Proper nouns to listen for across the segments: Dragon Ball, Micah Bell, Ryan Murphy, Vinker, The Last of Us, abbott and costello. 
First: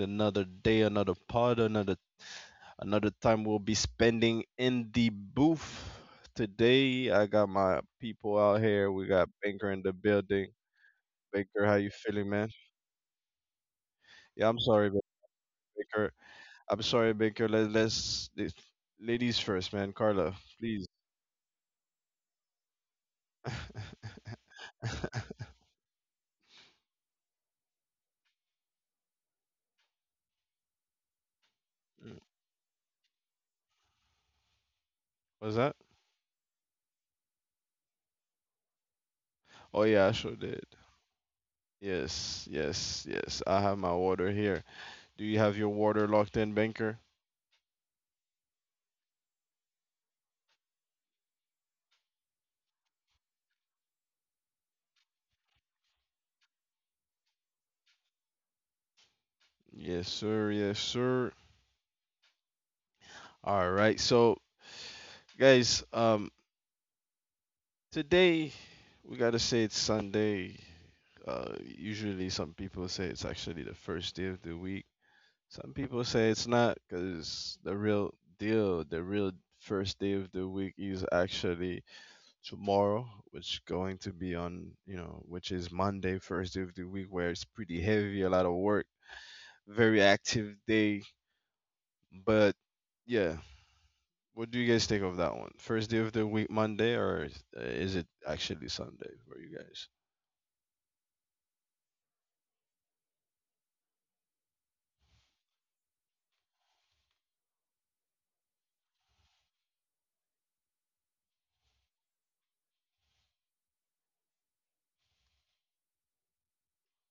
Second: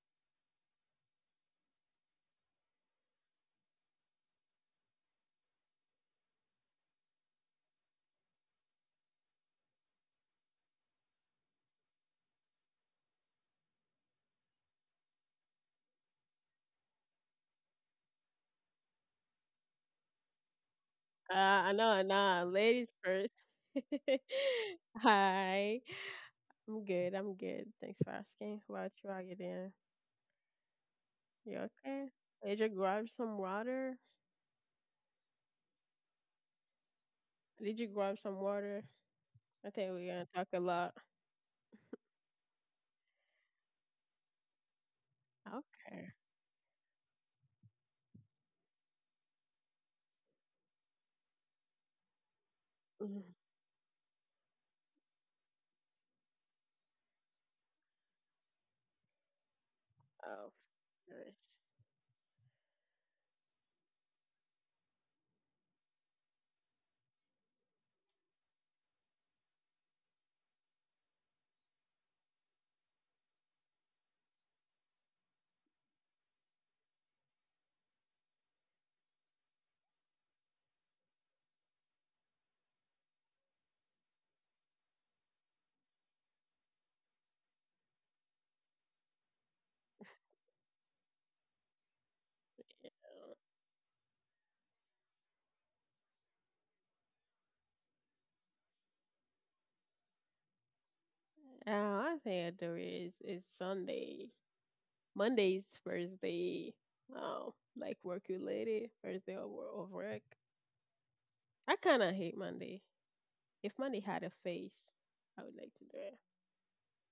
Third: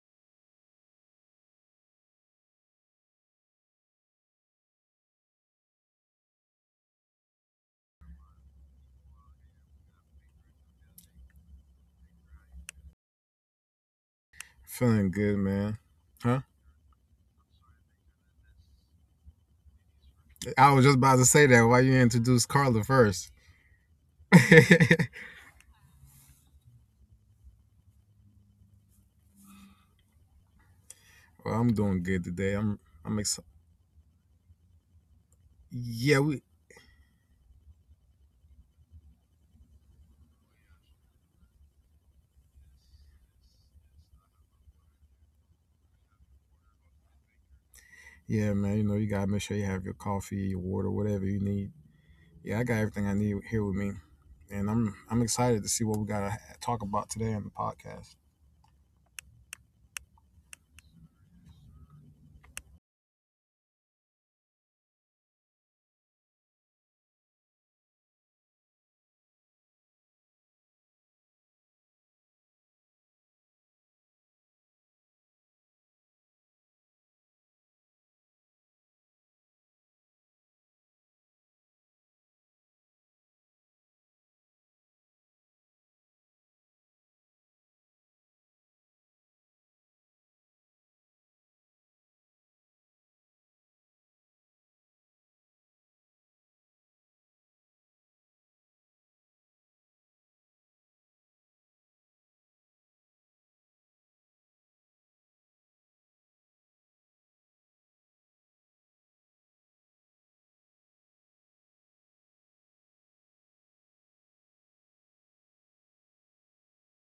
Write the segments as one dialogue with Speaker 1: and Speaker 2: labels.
Speaker 1: another day, another pod, another time we'll be spending in the booth. Today I got my people out here. We got Baker in the building. Baker, how you feeling, man? Yeah, I'm sorry, Ba-
Speaker 2: Feeling good, man.
Speaker 1: Baker.
Speaker 2: Huh?
Speaker 1: I'm sorry, Baker. Ladies first, man. Carla,
Speaker 2: I was
Speaker 1: please.
Speaker 2: just about to say that.
Speaker 3: Uh,
Speaker 2: Why you
Speaker 3: no, no,
Speaker 2: introduce Carla
Speaker 3: ladies first.
Speaker 2: first? Well,
Speaker 3: Hi, I'm good. I'm good. Thanks for asking. How about you? How you doing? You
Speaker 2: I'm doing
Speaker 3: okay?
Speaker 1: Mm,
Speaker 2: good today.
Speaker 3: Did you
Speaker 2: I'm
Speaker 3: grab
Speaker 2: I'm
Speaker 3: some
Speaker 2: excited.
Speaker 3: water?
Speaker 1: what's that?
Speaker 2: Yeah, we.
Speaker 3: Did you grab some water? I
Speaker 1: Oh
Speaker 3: think we're
Speaker 1: yeah, I
Speaker 3: gonna
Speaker 1: sure
Speaker 3: talk a
Speaker 1: did.
Speaker 3: lot.
Speaker 1: Yes, yes, yes. I have my water here. Do you have your water
Speaker 3: Okay.
Speaker 1: locked in, Baker?
Speaker 2: Yeah, man. You know, you gotta make sure you have your coffee, your water, whatever you need. Yeah, I got everything I
Speaker 3: Mhm.
Speaker 2: need here with me, and I'm excited to see what we talk about today on the podcast.
Speaker 1: Yes,
Speaker 3: Oh,
Speaker 1: sir. Yes, sir.
Speaker 3: first.
Speaker 1: All right. Guys, today we gotta say it's Sunday. Usually some people say it's actually the first day of the week. Some people say it's not because the real deal, the real first day of the week is actually tomorrow, which going to be on, you know, which is Monday, first day of the week, where it's pretty heavy, a lot of work, very active day. But yeah, what do you guys think of that one? First day of the week, Monday, or is it actually Sunday for you guys?
Speaker 3: I think I do is Sunday. Monday's first day. Um, like work related, first day of, of work. I kind of hate Monday. If Monday had a face, I would like to do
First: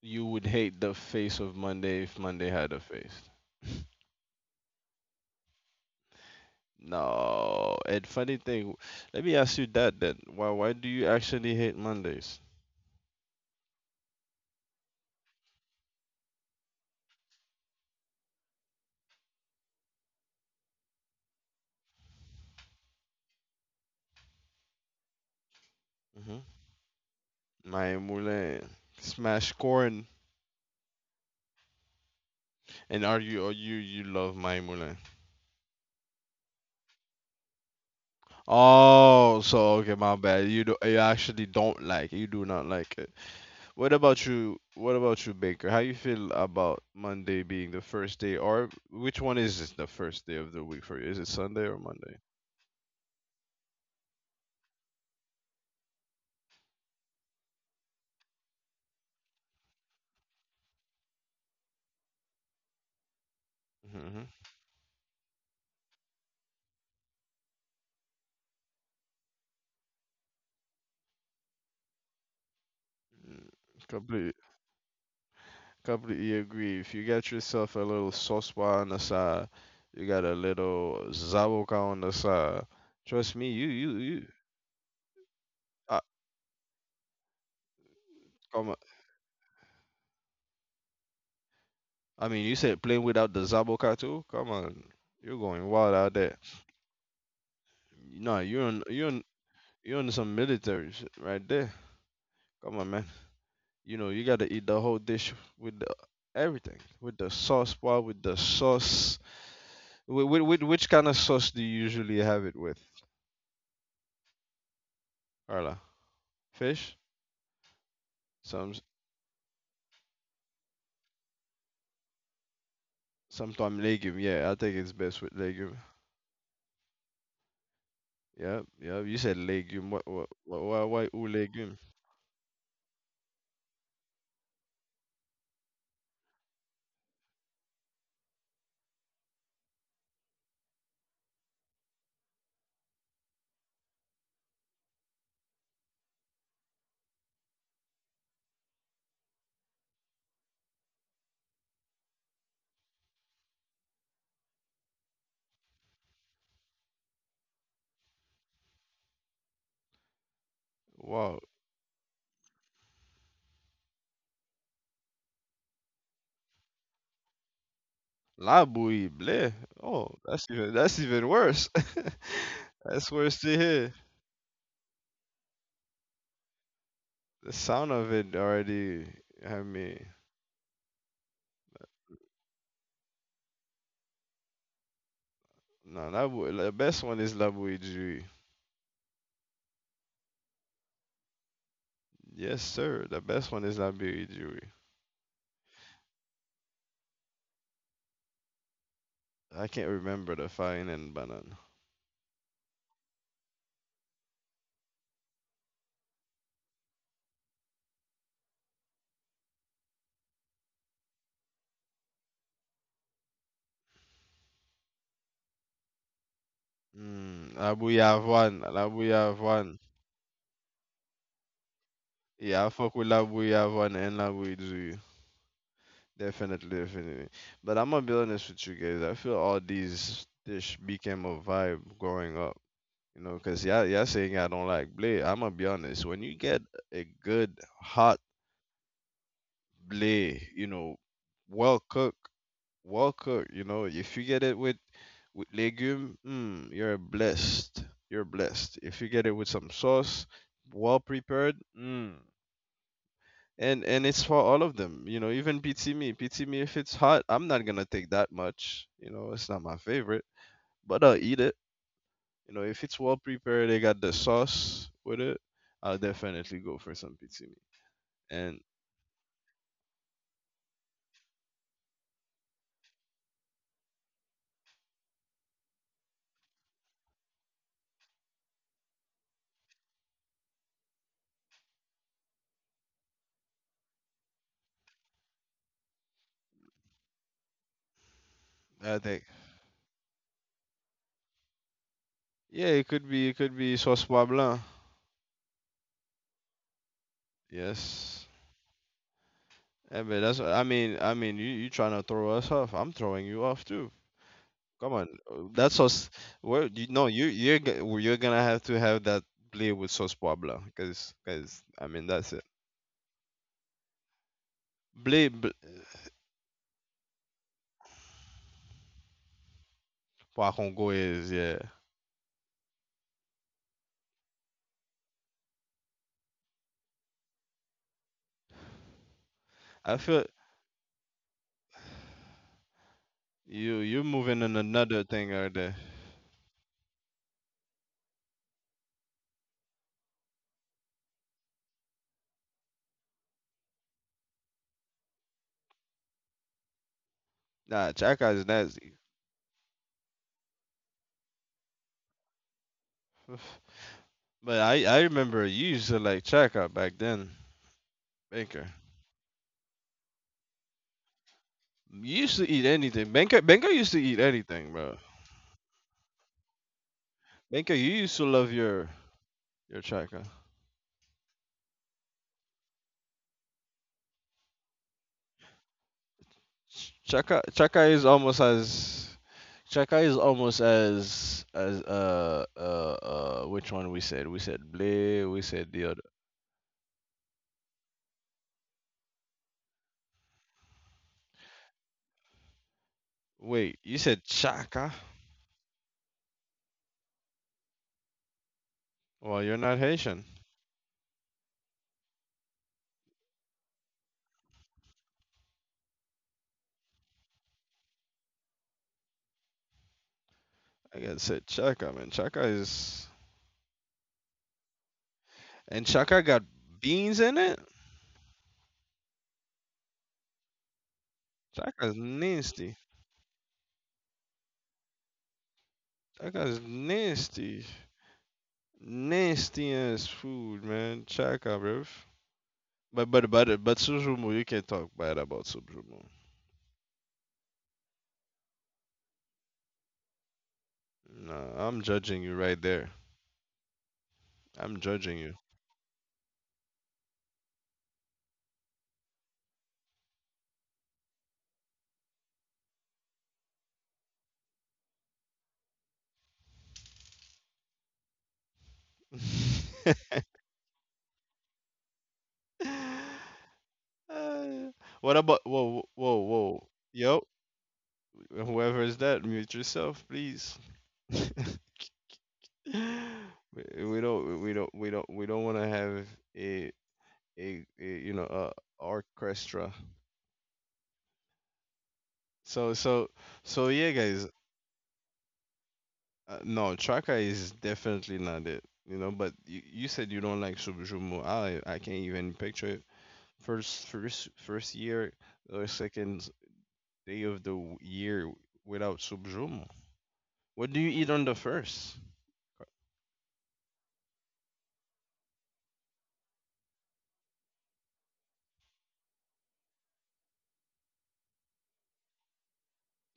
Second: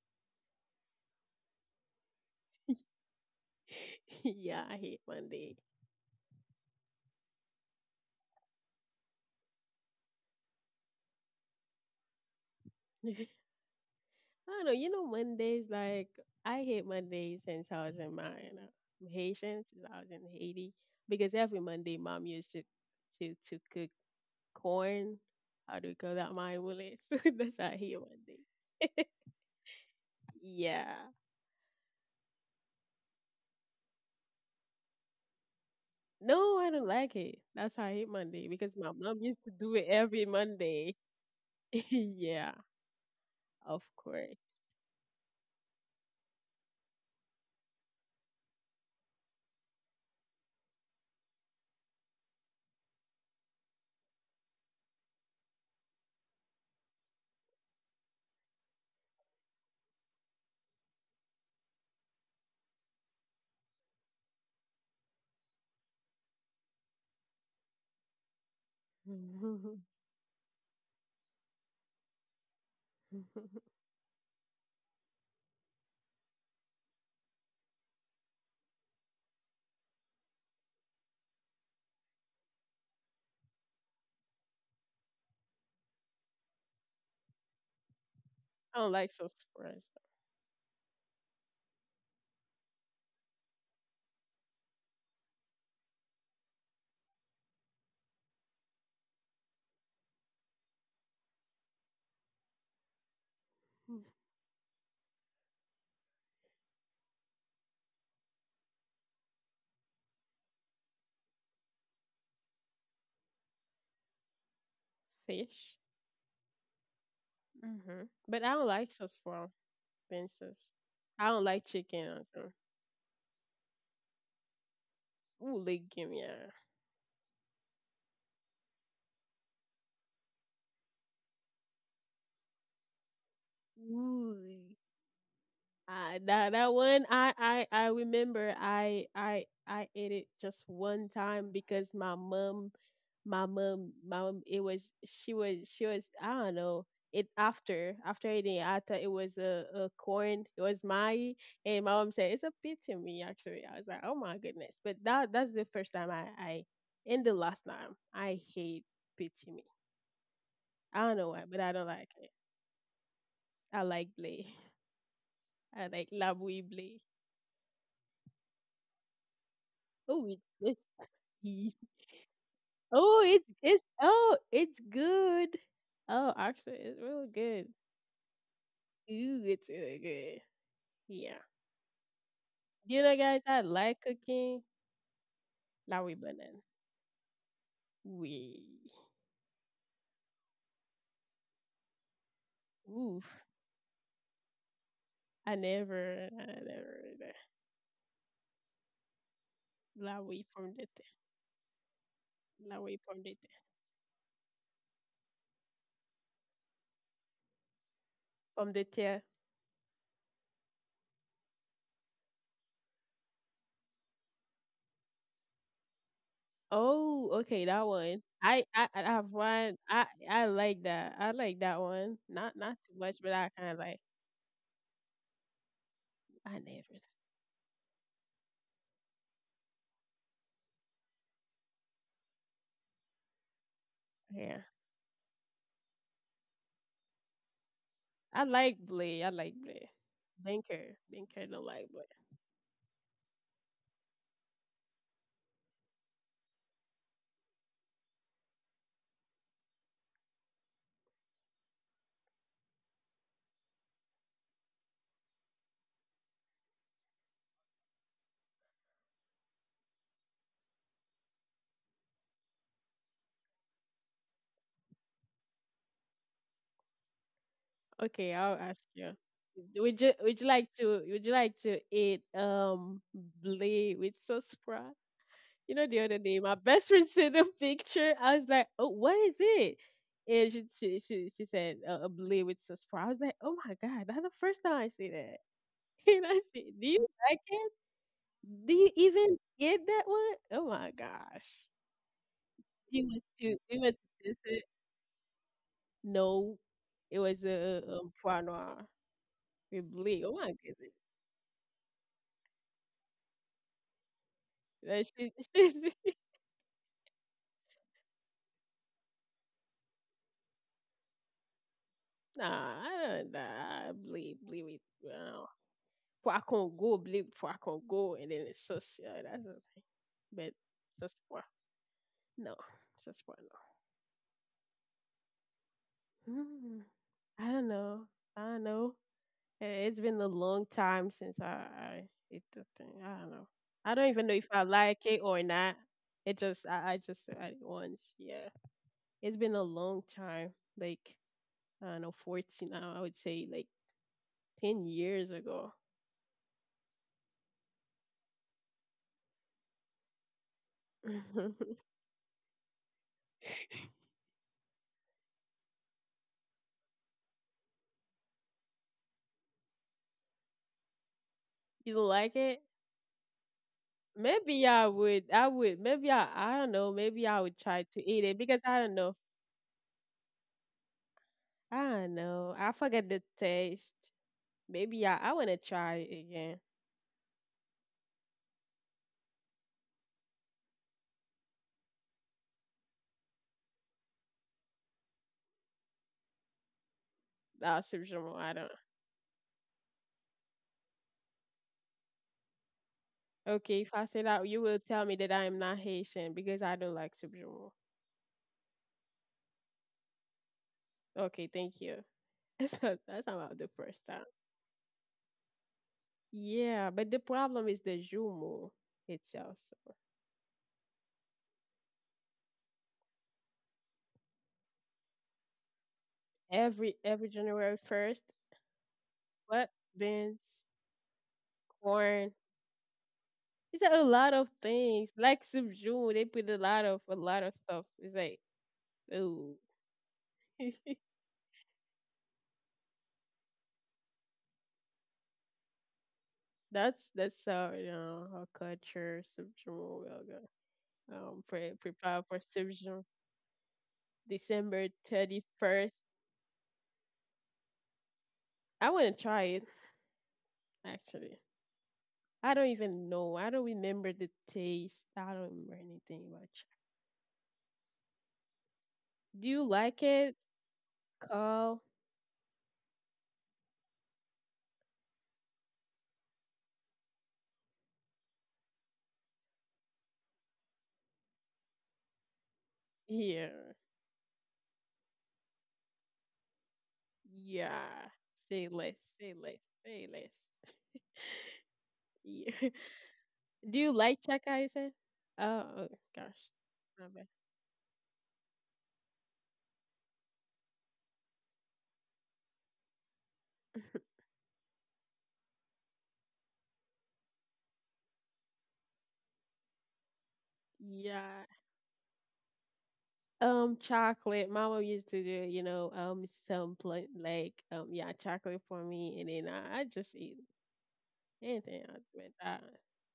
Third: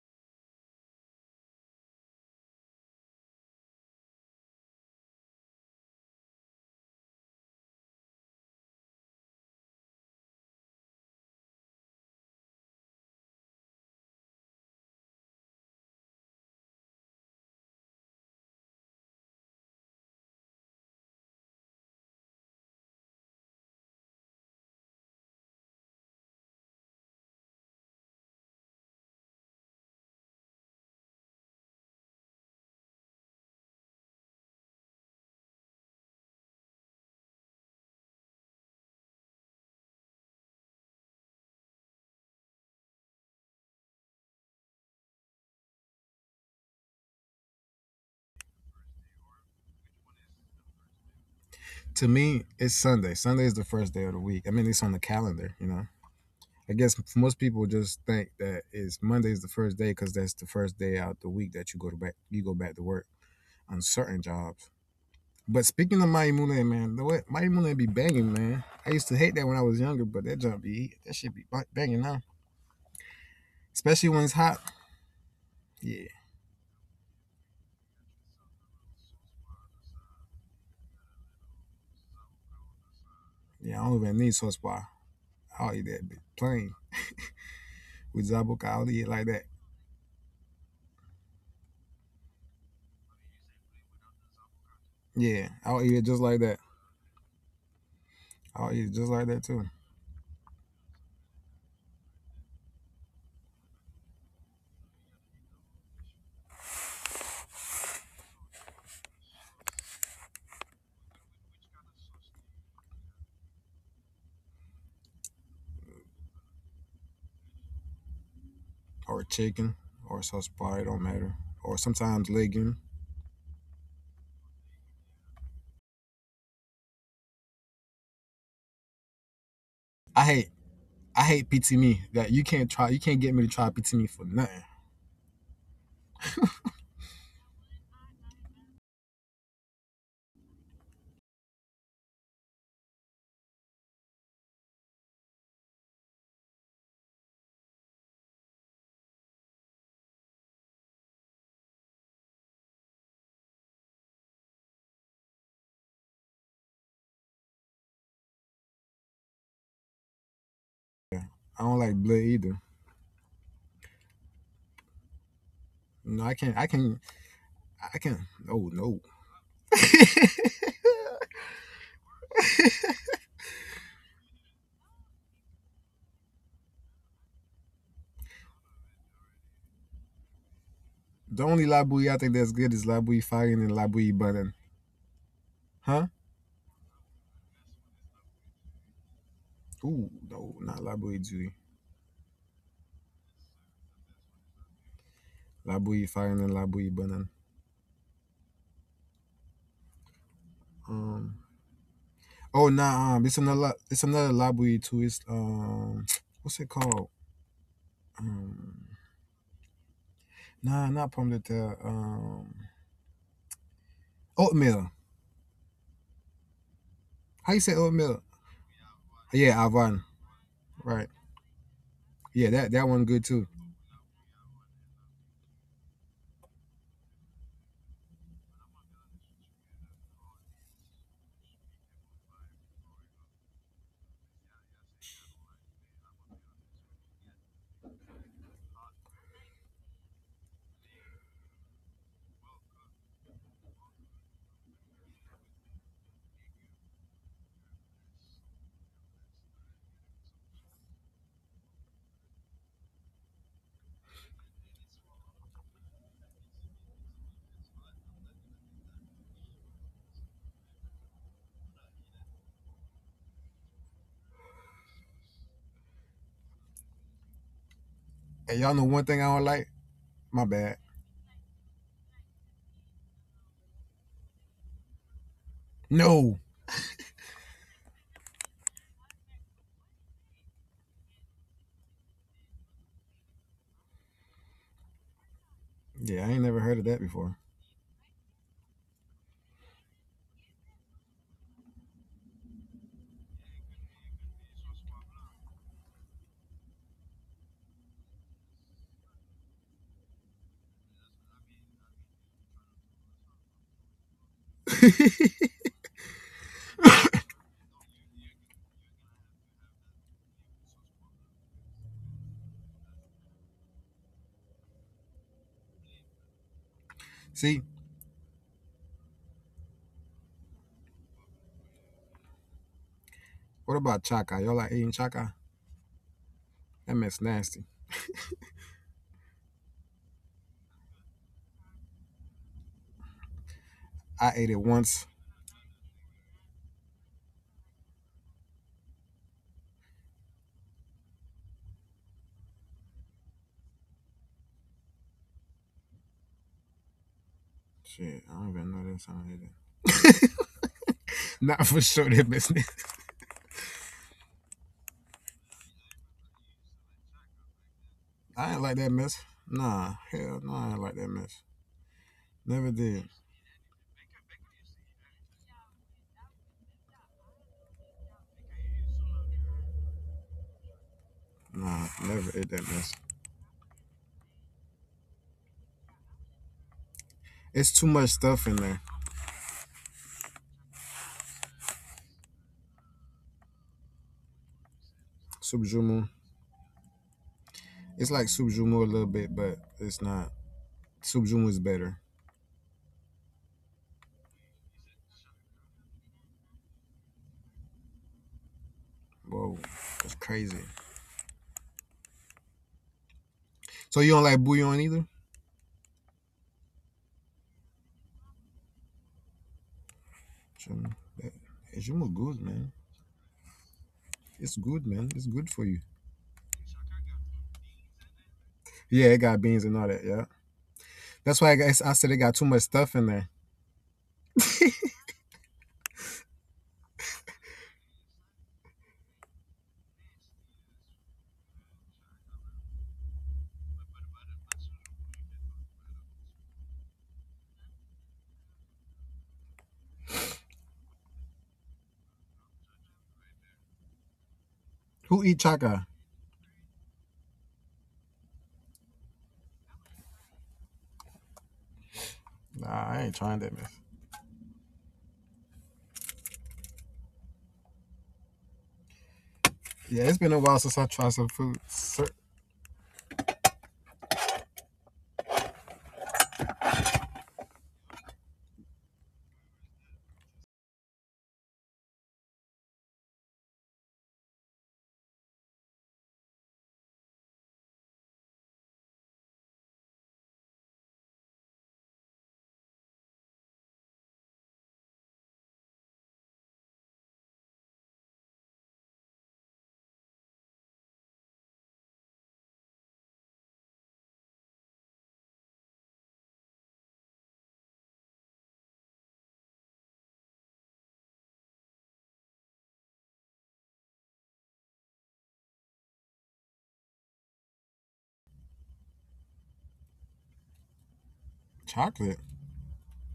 Speaker 1: You would hate the face of Monday if Monday had a face.
Speaker 3: it. Yeah, I hate Monday.
Speaker 1: No. And funny thing, let me ask you that then. Why do you actually hate Mondays?
Speaker 3: I don't know. You know, Mondays, like, I hate Mondays since I was in my you I'm Haitian, since I was in Haiti. Because every Monday, mom used to to cook corn. How do you call that?
Speaker 1: Mm-hmm.
Speaker 3: My willet. That's how I
Speaker 1: My
Speaker 3: hate
Speaker 1: Moulin.
Speaker 3: Monday.
Speaker 1: Smash corn.
Speaker 3: Yeah.
Speaker 1: And are you or you love my Moulin?
Speaker 3: No, I don't like it. That's how I hate Monday because my mom
Speaker 1: Oh,
Speaker 3: used to
Speaker 1: so
Speaker 3: do it
Speaker 1: okay, my
Speaker 3: every
Speaker 1: bad. You do
Speaker 3: Monday.
Speaker 1: you actually don't like it. You do
Speaker 3: Yeah,
Speaker 1: not like it.
Speaker 3: of
Speaker 1: What about
Speaker 3: course.
Speaker 1: you? What about you, Baker? How you feel about Monday being the first day, or which one is it the first day of the week for you? Is it Sunday or Monday?
Speaker 2: To me, it's Sunday. Sunday is the first day of the week. I mean, it's on the calendar. You know, I guess most people just think that it's Monday is the first day because that's the first day out the week that you go to back you go back to work on
Speaker 1: Mm-hmm.
Speaker 2: certain jobs. But speaking of Maimune, man, the way Maimune be banging, man. I used to hate that when I was younger, but that shit be banging now, especially when it's
Speaker 1: Completely,
Speaker 2: hot. Yeah,
Speaker 1: completely agree. If you got yourself a little sospa on the side, you got a little zaboka on the side. Trust me, you,
Speaker 2: yeah. I
Speaker 1: you,
Speaker 2: don't even
Speaker 1: you.
Speaker 2: need sauce bar. I'll eat
Speaker 1: I,
Speaker 2: that bit plain with zabuka.
Speaker 1: come on.
Speaker 3: I
Speaker 2: I'll
Speaker 3: don't
Speaker 2: eat it
Speaker 3: like
Speaker 2: like
Speaker 3: sauce
Speaker 2: that.
Speaker 3: for us.
Speaker 1: I mean, you said playing without the zaboka too. Come on, you're
Speaker 2: Yeah,
Speaker 1: going
Speaker 2: I'll eat
Speaker 1: wild
Speaker 2: it
Speaker 1: out
Speaker 2: just
Speaker 1: there.
Speaker 2: like that.
Speaker 1: No,
Speaker 2: I'll eat it just like that too.
Speaker 1: you're on some military shit right there. Come on, man. You
Speaker 3: Mm,
Speaker 1: know, you gotta eat the whole dish with everything, with the sauce bar, with the sauce. With which kind of sauce do you usually have it with,
Speaker 3: fish.
Speaker 1: Arla? Fish?
Speaker 3: Hmm. But I don't
Speaker 1: Some
Speaker 3: like sauce
Speaker 2: Or
Speaker 3: for
Speaker 2: chicken, or sauce
Speaker 3: expenses.
Speaker 2: bar. It don't
Speaker 3: I
Speaker 2: matter.
Speaker 3: don't like
Speaker 2: Or
Speaker 3: chicken.
Speaker 2: sometimes
Speaker 3: Also.
Speaker 2: legume.
Speaker 1: Sometime legume. Yeah, I think it's best with
Speaker 3: Ooh,
Speaker 1: legume.
Speaker 3: leg give me a
Speaker 1: Yeah, yeah. You said legume.
Speaker 2: I hate
Speaker 1: What why
Speaker 2: I
Speaker 1: ooh
Speaker 2: hate PT
Speaker 1: legume?
Speaker 2: me. That you can't try. You can't get me to try PT me for
Speaker 3: ooh.
Speaker 2: nothing.
Speaker 3: That that one I remember I ate it just one time because my mom, it was she was she was I don't know, it after eating it, I thought it was a corn, it was my. And my mom said it's a pizza me, actually. I was like, oh my goodness. But that, that's the first time I and the last time I hate pizza me. I don't know
Speaker 1: Wow.
Speaker 3: why, but I
Speaker 2: I
Speaker 3: don't
Speaker 2: don't
Speaker 3: like
Speaker 2: like
Speaker 3: it.
Speaker 2: blood either.
Speaker 3: I like blé. I like
Speaker 2: No, I
Speaker 3: labouille
Speaker 2: can't. I
Speaker 3: blé.
Speaker 2: can. I can.
Speaker 1: La
Speaker 2: Not Oh
Speaker 1: bouillie
Speaker 2: no.
Speaker 1: blé. Oh,
Speaker 3: Oh, it's this.
Speaker 1: that's even worse. That's
Speaker 3: Oh,
Speaker 1: worse to
Speaker 3: it's
Speaker 1: hear.
Speaker 3: oh, it's good. Oh, actually, it's really
Speaker 1: The
Speaker 3: good.
Speaker 1: sound of it already
Speaker 3: Ooh,
Speaker 1: had
Speaker 3: it's really
Speaker 1: me.
Speaker 3: good. Yeah.
Speaker 2: The only Labui I think that's good is
Speaker 3: You know,
Speaker 2: Labui
Speaker 3: guys, I
Speaker 2: Firing and
Speaker 3: like
Speaker 2: Labui Banan.
Speaker 3: cooking. Now
Speaker 1: No,
Speaker 2: Huh?
Speaker 3: we banana.
Speaker 1: the best one is la bouillie.
Speaker 3: We.
Speaker 2: Ooh, no, not Labui Judy.
Speaker 1: Yes, sir. The
Speaker 3: Oof.
Speaker 1: best one is Labiri.
Speaker 3: I
Speaker 2: Labui
Speaker 3: never,
Speaker 2: Firing and
Speaker 3: I
Speaker 2: Labui Banan.
Speaker 3: never.
Speaker 1: I can't
Speaker 3: La
Speaker 1: remember
Speaker 3: we
Speaker 1: the
Speaker 3: from
Speaker 1: fine
Speaker 3: the te.
Speaker 1: and
Speaker 2: Um.
Speaker 1: banan.
Speaker 2: Oh
Speaker 3: La we
Speaker 2: nah.
Speaker 3: from
Speaker 2: It's
Speaker 3: the te.
Speaker 2: another. It's another Labui too. It's. What's it called?
Speaker 3: From
Speaker 2: Um.
Speaker 3: the te.
Speaker 2: Nah, not Pomdata. Oatmeal.
Speaker 3: Oh,
Speaker 2: How
Speaker 1: Mm,
Speaker 2: you
Speaker 3: okay,
Speaker 2: say
Speaker 1: Labu
Speaker 3: that
Speaker 2: oatmeal?
Speaker 3: one.
Speaker 1: Yavon.
Speaker 3: I, I
Speaker 1: Labu
Speaker 3: I have
Speaker 2: Yeah,
Speaker 1: Yavon.
Speaker 3: one.
Speaker 2: Avon.
Speaker 3: I like
Speaker 2: Right.
Speaker 3: that. I like that one.
Speaker 2: Yeah,
Speaker 3: Not
Speaker 1: Yeah, I
Speaker 2: that
Speaker 3: not
Speaker 2: that
Speaker 1: fuck
Speaker 2: one
Speaker 3: too
Speaker 1: with
Speaker 2: good
Speaker 3: much, but
Speaker 1: Labu
Speaker 2: too.
Speaker 3: I kind of
Speaker 1: Yavon
Speaker 3: like.
Speaker 1: and Labu Jui.
Speaker 3: I
Speaker 1: Definitely,
Speaker 3: never.
Speaker 1: definitely. But I'm gonna be honest with you guys. I feel all these dish became a vibe growing up. You know, cause y'all saying I don't
Speaker 3: Yeah.
Speaker 1: like blé. I'm gonna be honest. When you get a good hot
Speaker 3: I like Blade. I like Blade.
Speaker 1: blé, you know,
Speaker 3: Banker, banker don't
Speaker 1: well
Speaker 3: like Blade.
Speaker 1: cooked, well cooked. You know, if you get it with legume, mm, you're blessed. You're blessed. If you get it with some sauce, well prepared, mm. And it's for all of them. You know, even pizza me. Pizza me if it's hot, I'm not gonna take that much. You know, it's not my favorite, but I'll eat it. You know, if it's well prepared, they got the sauce with it. I'll definitely go for some pizza me.
Speaker 3: Okay,
Speaker 2: And
Speaker 3: I'll
Speaker 1: And
Speaker 2: y'all know
Speaker 3: ask
Speaker 2: one
Speaker 3: you.
Speaker 2: thing I don't like.
Speaker 3: Would you
Speaker 2: My
Speaker 3: would you like
Speaker 2: bad.
Speaker 3: to would you like to eat Blade with sauce pra? You know the other
Speaker 2: No.
Speaker 3: day, my best friend sent a picture. I was like, oh, what is it? And she said a Blade with sauce pra. I was like, oh my god, that's the first time I see that.
Speaker 2: Yeah, I
Speaker 3: And
Speaker 2: ain't
Speaker 3: I
Speaker 2: never
Speaker 3: said,
Speaker 2: heard of
Speaker 3: do
Speaker 2: that
Speaker 3: you
Speaker 2: before.
Speaker 3: like it? Do you
Speaker 1: I think,
Speaker 3: even get that one? Oh my gosh.
Speaker 1: yeah,
Speaker 3: You want
Speaker 1: it could
Speaker 3: to
Speaker 1: be
Speaker 3: you want
Speaker 1: sauce poivre
Speaker 3: to taste
Speaker 1: blanc.
Speaker 3: it? No, it was a
Speaker 1: Yes.
Speaker 3: Pois Noir with
Speaker 1: Yeah, but
Speaker 3: Blee. Oh
Speaker 1: that's
Speaker 3: my goodness.
Speaker 1: I mean you you trying to throw us off. I'm throwing you off too. Come on,
Speaker 3: That shit,
Speaker 1: that
Speaker 3: she's,
Speaker 1: sauce. Well, you no, you you're you're gonna have to have that blé with sauce poivre, cause cause I mean that's it.
Speaker 3: nah, I don't, nah, Blee with
Speaker 1: Blé bl-
Speaker 3: Pois Congo, Blee, with
Speaker 2: See,
Speaker 3: Pois Congo, and then it's sauce. Yeah, that's the thing. But
Speaker 1: Congo
Speaker 3: sauce
Speaker 1: is
Speaker 3: Pois,
Speaker 1: yeah.
Speaker 3: no, sauce Pois,
Speaker 2: what about chaka? Y'all like eating chaka?
Speaker 3: no.
Speaker 2: That mess
Speaker 3: Hmm, I
Speaker 2: nasty.
Speaker 3: don't know. I don't know. Eh,
Speaker 1: I
Speaker 3: it's been
Speaker 1: feel
Speaker 3: a long time since I ate the thing. I don't know.
Speaker 1: you
Speaker 3: I
Speaker 1: you're
Speaker 3: don't
Speaker 2: I
Speaker 3: even know
Speaker 1: moving
Speaker 2: ate
Speaker 3: if
Speaker 2: it
Speaker 1: on
Speaker 3: I
Speaker 2: once.
Speaker 3: like
Speaker 1: another
Speaker 3: it
Speaker 1: thing
Speaker 3: or
Speaker 1: out there.
Speaker 3: not. It just, I just had it once. Yeah. It's been a long time, like I don't know, 14 now, I would say like 10 years ago.
Speaker 1: Nah,
Speaker 2: Shit, I
Speaker 1: Chaka
Speaker 2: don't
Speaker 1: is
Speaker 2: even know
Speaker 1: nasty.
Speaker 2: this. I ate it.
Speaker 3: You
Speaker 2: Not for sure that mess. Nasty.
Speaker 1: Oof. But I remember you used to like Chaka back then,
Speaker 2: I ain't like
Speaker 1: Banker.
Speaker 2: that mess. Nah, hell no, nah, I ain't like that mess.
Speaker 3: don't
Speaker 1: You used
Speaker 3: like
Speaker 1: to eat
Speaker 3: it?
Speaker 2: Never did.
Speaker 1: anything. Banker used to eat
Speaker 3: Maybe
Speaker 1: anything,
Speaker 3: I
Speaker 1: bro.
Speaker 3: would, I would, maybe I, I don't know, maybe I would
Speaker 1: Banker,
Speaker 3: try
Speaker 1: you
Speaker 3: to
Speaker 1: used to
Speaker 3: eat it
Speaker 1: love
Speaker 3: because I don't know,
Speaker 1: your Chaka.
Speaker 3: I
Speaker 2: Nah,
Speaker 3: don't
Speaker 2: never ate that
Speaker 3: know, I
Speaker 2: mess.
Speaker 3: forget the taste. Maybe I want to try it again.
Speaker 1: Chaka
Speaker 2: It's too
Speaker 1: Chaka
Speaker 2: much
Speaker 1: is almost
Speaker 2: stuff in there.
Speaker 1: as Chaka is almost as which one we said? We said Blay, we
Speaker 2: Soup
Speaker 1: said the other.
Speaker 2: jumu.
Speaker 3: That's
Speaker 2: It's like
Speaker 3: subjumal,
Speaker 2: soup
Speaker 3: I don't.
Speaker 2: jumu a little bit, but it's not. Soup jumu is better.
Speaker 1: Wait,
Speaker 3: Okay, if
Speaker 1: you
Speaker 3: I
Speaker 1: said
Speaker 3: say that, you will
Speaker 1: Chaka?
Speaker 3: tell me that I am not Haitian because I don't like subjumal.
Speaker 1: Well,
Speaker 2: Whoa,
Speaker 1: you're not
Speaker 2: that's
Speaker 1: Haitian.
Speaker 2: crazy.
Speaker 3: Okay, thank you. That's not about the
Speaker 2: So
Speaker 3: first
Speaker 2: you don't
Speaker 3: time.
Speaker 2: like bouillon either?
Speaker 3: Yeah, but the problem is the Jumu itself. So
Speaker 2: Jumu,
Speaker 1: I guess said Chaka,
Speaker 2: Jumu
Speaker 1: man.
Speaker 2: good,
Speaker 1: Chaka
Speaker 2: man.
Speaker 1: is
Speaker 2: It's good, man. It's good for you.
Speaker 1: and Chaka got
Speaker 3: every
Speaker 1: beans
Speaker 3: every
Speaker 1: in it.
Speaker 3: January first,
Speaker 2: Yeah, it got beans and
Speaker 3: what
Speaker 2: all that. Yeah.
Speaker 3: beans,
Speaker 2: That's why I guess I
Speaker 1: Chaka's
Speaker 2: said it got
Speaker 3: corn.
Speaker 2: too much
Speaker 1: nasty.
Speaker 2: stuff in there.
Speaker 3: It's a lot of things. Like some they put
Speaker 1: Chaka's
Speaker 3: a lot of
Speaker 1: nasty.
Speaker 3: stuff. It's like ooh,
Speaker 1: Nasty ass food, man. Chaka, bruv. But Suzumu, you can't talk bad about Suzumu.
Speaker 3: that's how you know our culture some Jumu will go.
Speaker 1: Nah, I'm
Speaker 3: Prepare
Speaker 1: judging you
Speaker 3: for
Speaker 1: right
Speaker 3: some
Speaker 1: there. I'm
Speaker 3: December
Speaker 1: judging
Speaker 2: Who eat
Speaker 1: you.
Speaker 3: thirty
Speaker 2: chaka?
Speaker 3: first. I want to try it actually. I
Speaker 2: Nah,
Speaker 3: don't
Speaker 2: I
Speaker 3: even
Speaker 2: ain't trying
Speaker 3: know.
Speaker 2: that,
Speaker 3: I
Speaker 2: man.
Speaker 3: don't remember the taste. I don't remember anything about. Do you
Speaker 2: Yeah,
Speaker 3: like
Speaker 2: it's been a
Speaker 3: it?
Speaker 2: while since I tried some food.
Speaker 3: Call
Speaker 2: Sir,
Speaker 1: Uh, what about whoa whoa whoa yo, whoever is that, mute yourself please. we
Speaker 3: here.
Speaker 1: we don't we don't we don't we don't want to have a, a
Speaker 3: Yeah.
Speaker 1: you know a
Speaker 3: Say less. Say less.
Speaker 1: orchestra.
Speaker 3: Say less. Yeah.
Speaker 1: So so so
Speaker 3: Do
Speaker 1: yeah
Speaker 3: you like
Speaker 1: guys,
Speaker 3: Chaka? You said. Oh oh, gosh.
Speaker 1: no,
Speaker 3: My
Speaker 1: Chaka
Speaker 3: bad.
Speaker 1: is definitely not it, you know, but you said you don't like Subjumu. I can't even picture it. First first first year or second day of the year without subjumo. What do you eat on the
Speaker 3: Yeah.
Speaker 1: first?
Speaker 3: Chocolate. Mama used to do, you know, some like, yeah, chocolate for me, and then I just eat anything.
Speaker 2: chocolate.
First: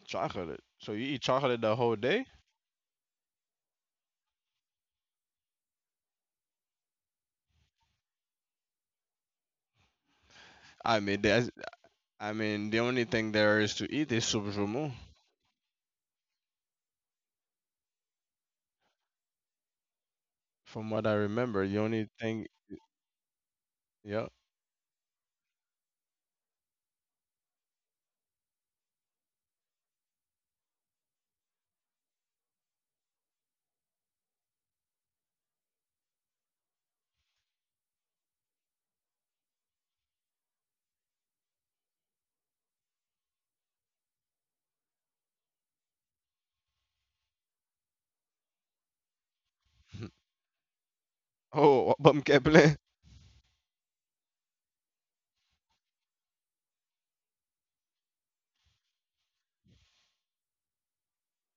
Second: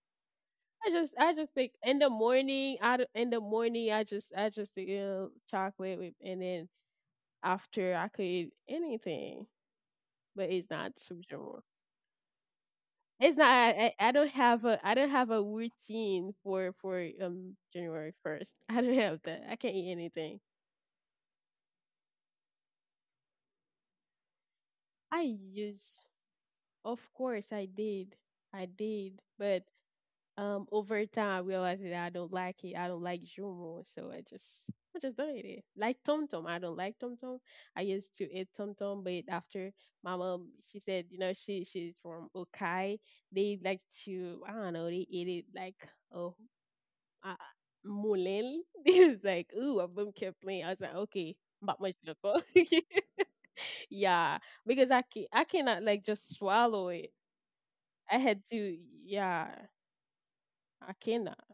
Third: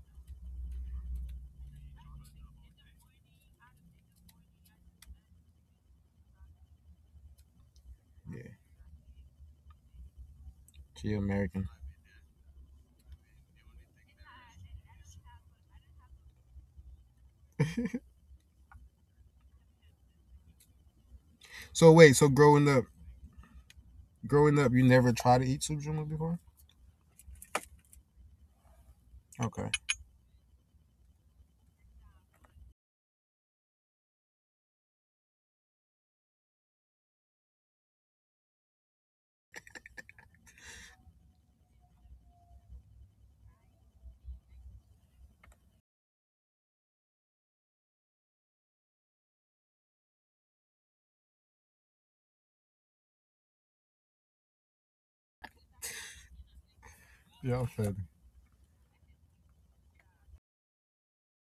Speaker 1: Chocolate. So you eat
Speaker 3: I just
Speaker 1: chocolate
Speaker 3: think
Speaker 1: the whole
Speaker 3: in the
Speaker 1: day?
Speaker 3: morning, in the morning, I just eat you know, chocolate, with, and then after I could
Speaker 2: Yeah,
Speaker 3: eat anything. But it's not
Speaker 1: I
Speaker 2: she
Speaker 1: mean, that's,
Speaker 3: subgenre.
Speaker 2: American.
Speaker 1: I mean, the only thing
Speaker 3: It's not.
Speaker 1: there is to
Speaker 3: I
Speaker 1: eat is
Speaker 3: don't have a.
Speaker 1: subjumo.
Speaker 3: I don't have a routine for January first. I don't have that. I can't eat anything.
Speaker 1: From what I remember, the
Speaker 2: So
Speaker 1: only
Speaker 2: wait, so
Speaker 1: thing, yeah.
Speaker 2: growing up, you never
Speaker 3: I
Speaker 2: tried to eat
Speaker 3: used,
Speaker 2: sujuma before?
Speaker 3: of course, I did. I did. But
Speaker 2: Okay.
Speaker 3: over time, I realized that I don't like it. I don't like Jumo, so I just don't eat it. Like Tom Tom, I don't like Tom Tom. I used to eat Tom Tom, but after my mom, she said, you know, she's from Okai. They like to I don't know. They eat it like a uh, Mulel. This is like, ooh, Abum kept playing. I was like, okay, but
Speaker 1: Oh,
Speaker 3: much
Speaker 1: bum
Speaker 3: local.
Speaker 1: Kepler.
Speaker 3: Yeah, because I cannot like just swallow it.
Speaker 2: Yeah, I'm fed.
Speaker 3: I had to, yeah, I cannot.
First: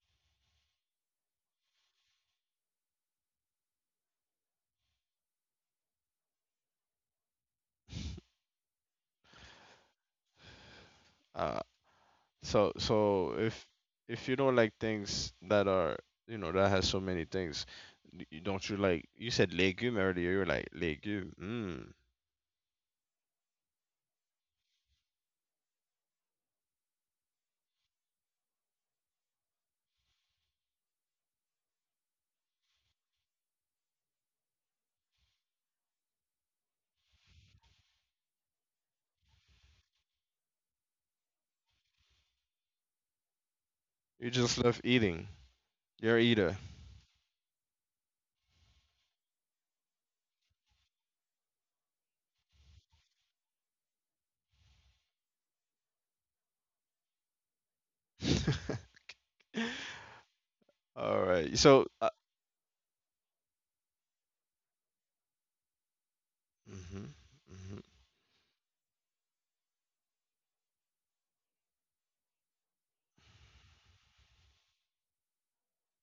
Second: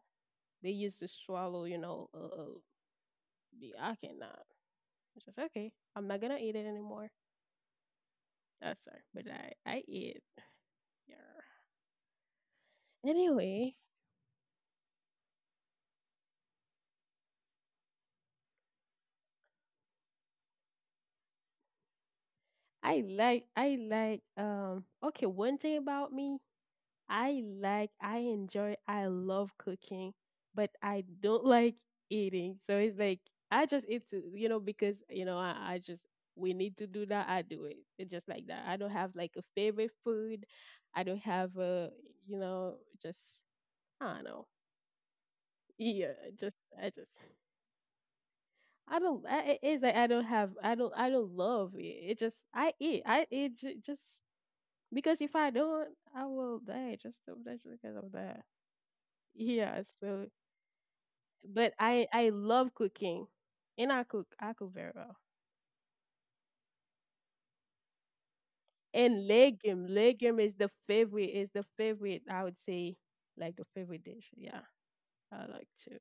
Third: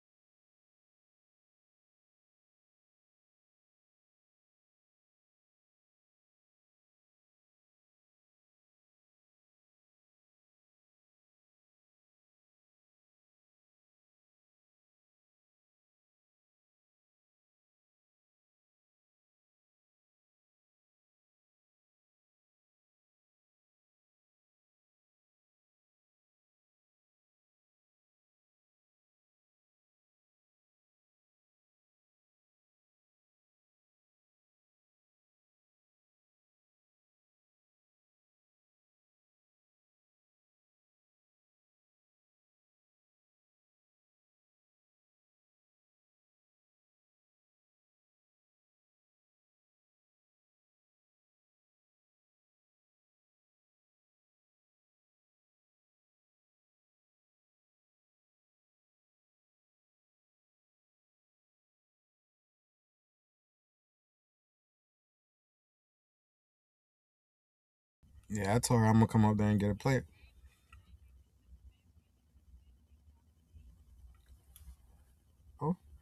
Speaker 3: They used to swallow, you know, I cannot. It's just okay. I'm not gonna eat it anymore. Oh, sorry, but I eat. Yeah.
Speaker 1: Uh, so
Speaker 3: Anyway,
Speaker 1: if you don't like things that are you know that has so many things, don't you like, you said legume earlier? You're like legume. Mm.
Speaker 3: I like okay, one thing about me: I like, I enjoy, I love cooking, but I don't like eating. So it's like I just eat to, you know, because you know I just we need to do that. I do it. It's just like that. I don't have like a favorite food. I don't have a, you know, just I don't
Speaker 1: You
Speaker 3: know.
Speaker 1: just love eating.
Speaker 3: Yeah,
Speaker 1: You're a eater.
Speaker 3: just I don't. It's like I don't have. I don't. I don't love it. It just I eat. Just because if I don't, I will die. Just that's because of that. Yeah, so
Speaker 1: All right.
Speaker 3: but I love cooking, and I cook very well.
Speaker 1: Mhm, mhm.
Speaker 2: Yeah, I told her I'm gonna come
Speaker 3: And
Speaker 2: up there and get a plate.
Speaker 3: legume is the favorite. Is the favorite I would say, like the favorite dish. Yeah, I like
Speaker 2: Oh,
Speaker 3: to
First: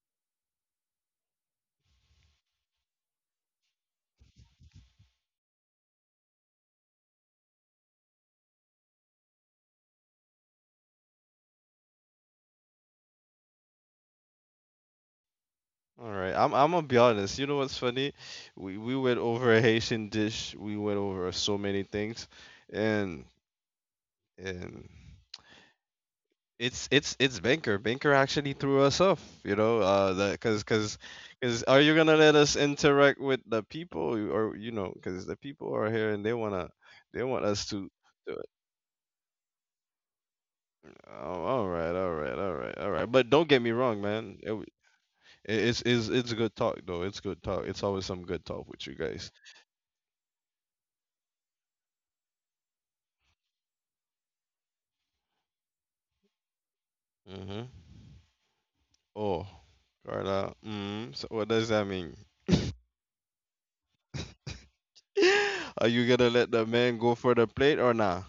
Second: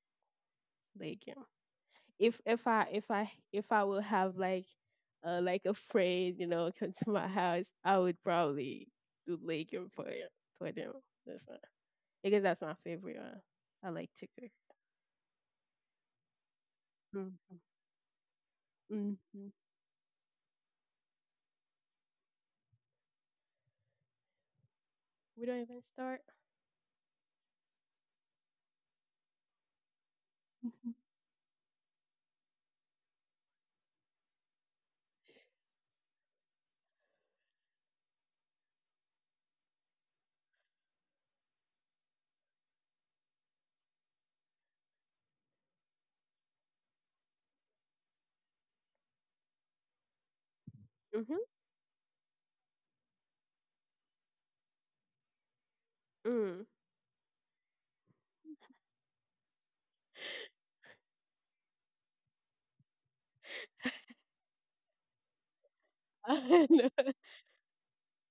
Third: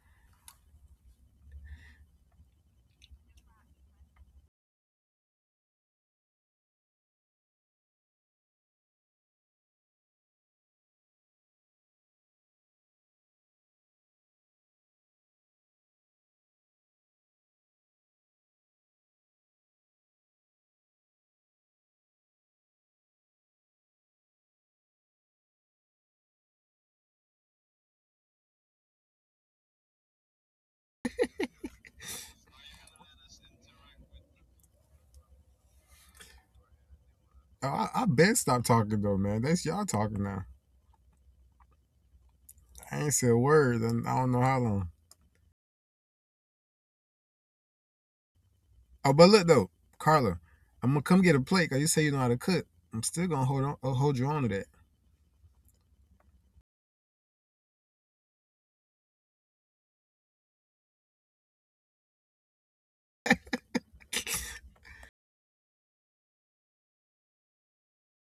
Speaker 3: legume. If I would have like a friend, you know, come to my house, I would probably do legume for it for them. That's my because that's my favorite. One. I like to cook.
Speaker 1: All right. I'm gonna be honest. You know what's funny? We
Speaker 3: Hmm
Speaker 1: went
Speaker 3: hmm.
Speaker 1: over a Haitian dish. We went over so many things, and and
Speaker 3: We don't even start.
Speaker 1: it's Banker. Banker actually threw us off. You know, that cause are you gonna let us interact with the people or you know, cause the people are here and they wanna they want
Speaker 2: oh,
Speaker 1: us to.
Speaker 2: I been
Speaker 1: to-
Speaker 2: stop talking though, man. That's y'all talking now.
Speaker 1: Oh, all
Speaker 2: I
Speaker 1: right.
Speaker 2: ain't said
Speaker 1: But
Speaker 2: a
Speaker 1: don't get me
Speaker 2: word,
Speaker 1: wrong,
Speaker 2: and I don't know
Speaker 1: man.
Speaker 2: how long.
Speaker 1: It's good talk though. It's good talk. It's always some good talk with you
Speaker 2: Oh, but
Speaker 1: guys.
Speaker 2: look though, Carla, I'm gonna come get a plate. Cause you say you know how to cook. I'm still gonna hold you on to that.
Speaker 3: Mm-hmm.
Speaker 1: Mm-hmm. Oh, Carla. Mm, so what does that mean? Are you gonna let the
Speaker 3: Mm.
Speaker 1: man go for the plate or nah?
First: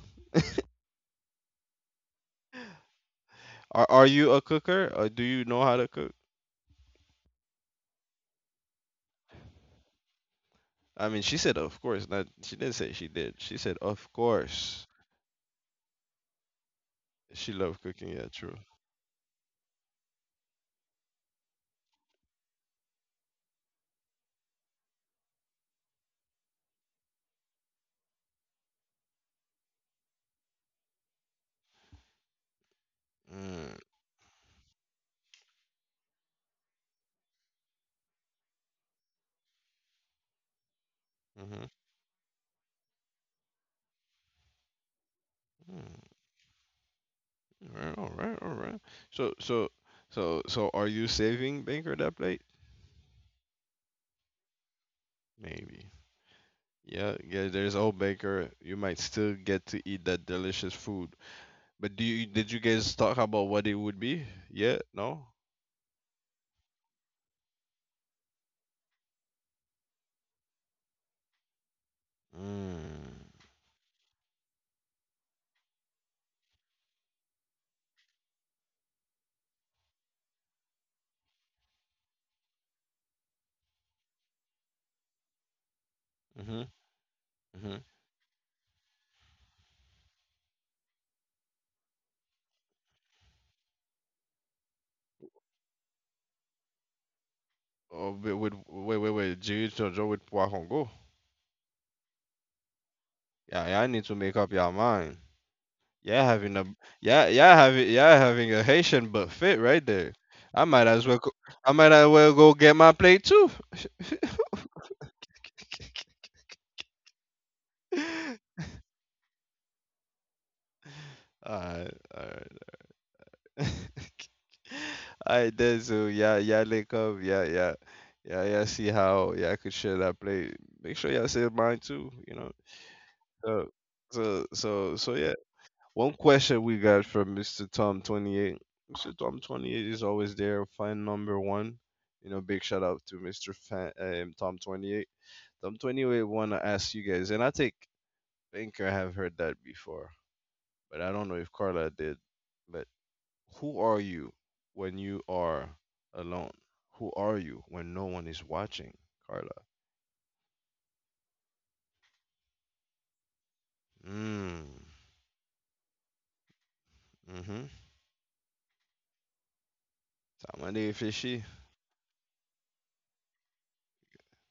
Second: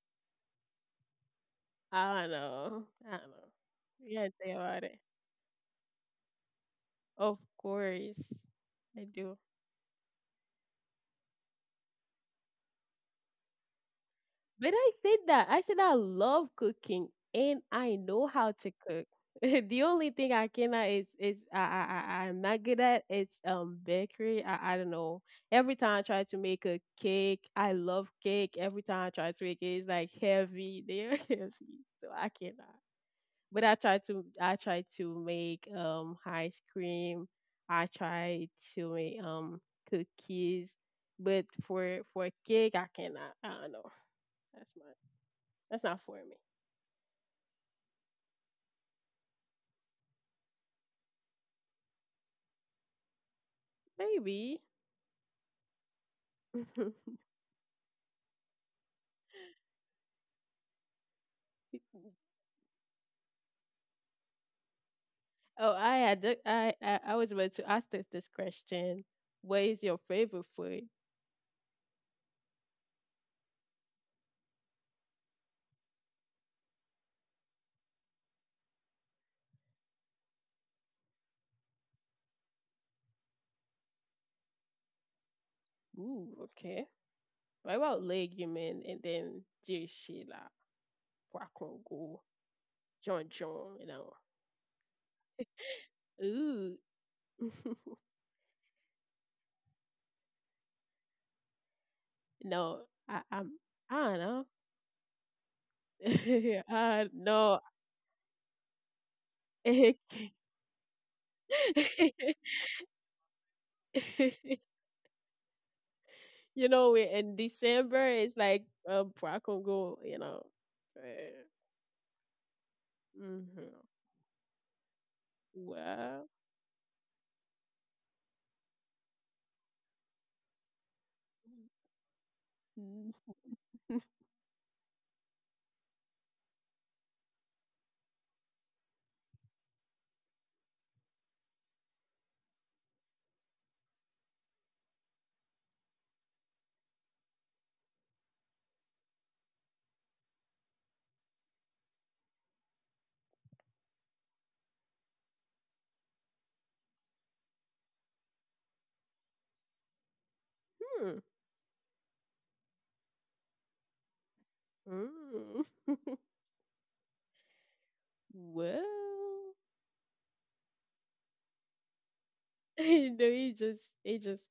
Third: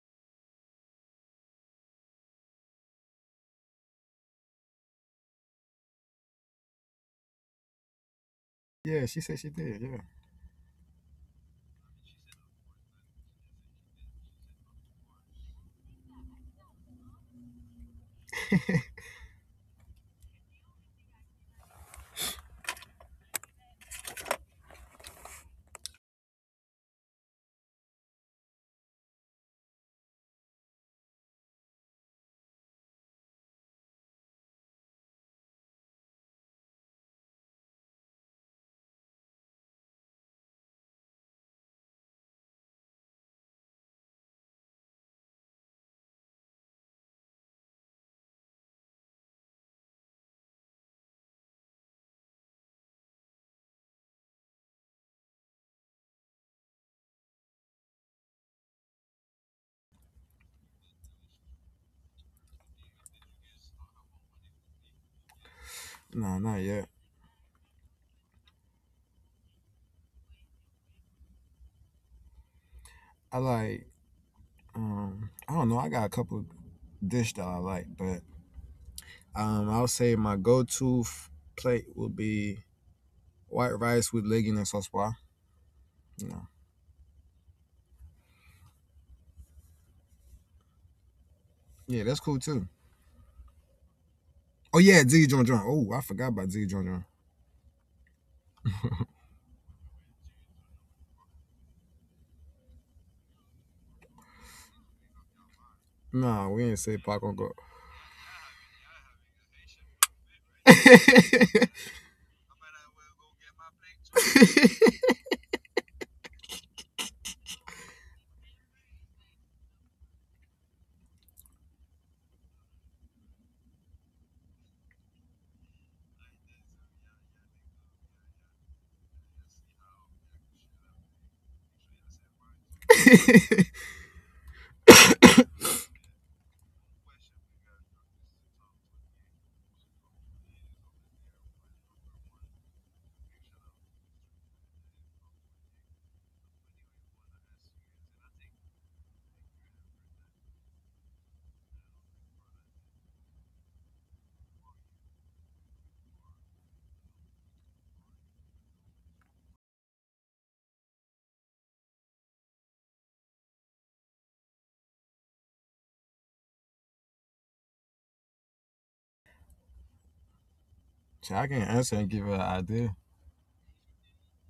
Speaker 3: I don't know. I don't know.
Speaker 1: Are
Speaker 3: You gotta
Speaker 1: you a
Speaker 3: think about
Speaker 1: cooker
Speaker 3: it.
Speaker 1: or do you know how to cook?
Speaker 3: Of course, I
Speaker 2: Yeah, she
Speaker 3: do.
Speaker 2: said she did. Yeah.
Speaker 1: I mean, she said of course. Not she didn't say she did. She said of
Speaker 3: But
Speaker 1: course.
Speaker 3: I said that. I said I love cooking
Speaker 1: She
Speaker 3: and
Speaker 1: loved
Speaker 3: I
Speaker 1: cooking.
Speaker 3: know
Speaker 1: Yeah,
Speaker 3: how
Speaker 1: true.
Speaker 3: to cook. The only thing I cannot is is I'm not good at it's bakery. I don't know. Every time I try to make a cake, I love cake. Every time I try to make it, it's like heavy. They are heavy, so I cannot. But
Speaker 1: Mm,
Speaker 3: I try to make ice cream. I try to make cookies, but
Speaker 1: mm-hmm.
Speaker 3: for a cake I cannot. I don't know. That's my that's not for me.
Speaker 1: Mm, all right. So so so are you saving Banker that plate?
Speaker 3: Maybe.
Speaker 1: Maybe. Yeah, yeah, there's Old Baker. You might still get to eat that delicious food. But do you did you guys talk about what it would be? Yeah, no?
Speaker 3: Oh, I had ju-
Speaker 2: No, not yet.
Speaker 3: I was about to ask this question. What is your favorite food?
Speaker 1: Mm.
Speaker 2: I like I don't know, I got a couple dish that I like, but I'll say my plate will be white rice with legging and sauce bar.
Speaker 3: Ooh,
Speaker 2: You know.
Speaker 1: Mm-hmm.
Speaker 3: okay. What
Speaker 1: Mm-hmm.
Speaker 3: about legume and then Dear Sheila,
Speaker 2: Yeah, that's cool too.
Speaker 3: John John, you know?
Speaker 2: Oh yeah, Z John John. Oh, I forgot about
Speaker 3: Ooh.
Speaker 2: Z John John.
Speaker 1: Oh, but with wait, wait, wait. Jiu Jitsu with Poisson Go.
Speaker 3: No, I, I'm.
Speaker 1: Yeah, yeah, I
Speaker 3: I
Speaker 1: need to
Speaker 3: don't
Speaker 1: make
Speaker 3: know.
Speaker 1: up your mind. Yeah,
Speaker 2: Nah,
Speaker 1: having a
Speaker 2: we ain't say Pac on
Speaker 3: No.
Speaker 2: go.
Speaker 1: yeah, having a Haitian buffet right there. I might as well go, I might as well go get my plate too.
Speaker 3: You know, we in December it's like I can go. You know.
Speaker 1: All right, all
Speaker 3: Hmm.
Speaker 1: right. I did so
Speaker 3: Well.
Speaker 1: yeah, yeah, link up, yeah. See how yeah I could share that play. Make sure y'all save mine too. You know.
Speaker 3: Mhm.
Speaker 1: So so yeah. One question we got from Mr. Tom 28. Mr. Tom 28 is always there. Fan number one. You know, big shout out to Mr. Fan, Tom 28. Tom 28 want to ask you guys, and I think I have heard that before, but I don't know if Carla did. Who are you when you are alone? Who are you when no one is watching, Carla? Mm.
Speaker 3: Mm.
Speaker 1: Mm-hmm.
Speaker 3: Well.
Speaker 1: Somebody
Speaker 2: Shit,
Speaker 1: fishy.
Speaker 2: I can answer and give her an idea.
Speaker 3: No, he just.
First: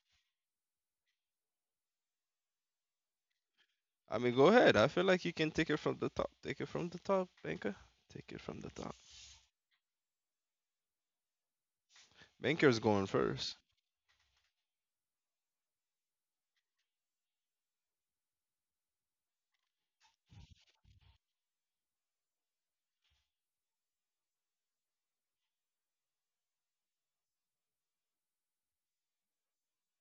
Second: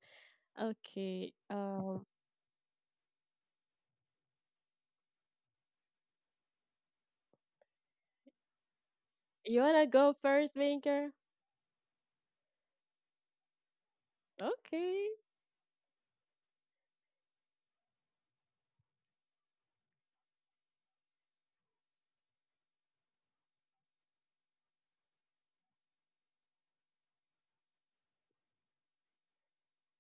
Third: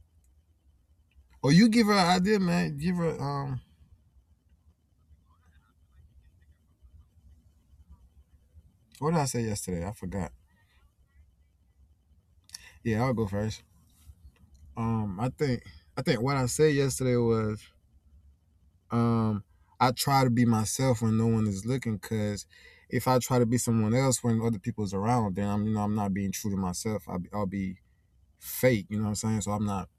Speaker 3: Okay.
Speaker 2: Oh, you give her an idea, man. Give her
Speaker 1: I mean, go ahead. I feel like you can take it from the top. Take it from the top, Banker. Take it from the top.
Speaker 2: what did I say
Speaker 3: You wanna
Speaker 2: yesterday? I
Speaker 3: go
Speaker 2: forgot.
Speaker 3: first, Vinker?
Speaker 1: Banker's
Speaker 2: Yeah,
Speaker 1: going
Speaker 2: I'll go
Speaker 1: first.
Speaker 2: first.
Speaker 3: Okay.
Speaker 2: Um I think I think what I said yesterday was Um, I try to be myself when no one is looking, cause if I try to be someone else when other people's around, then I'm you know I'm not being true to myself. I'll be fake. You know what I'm saying? So I'm not.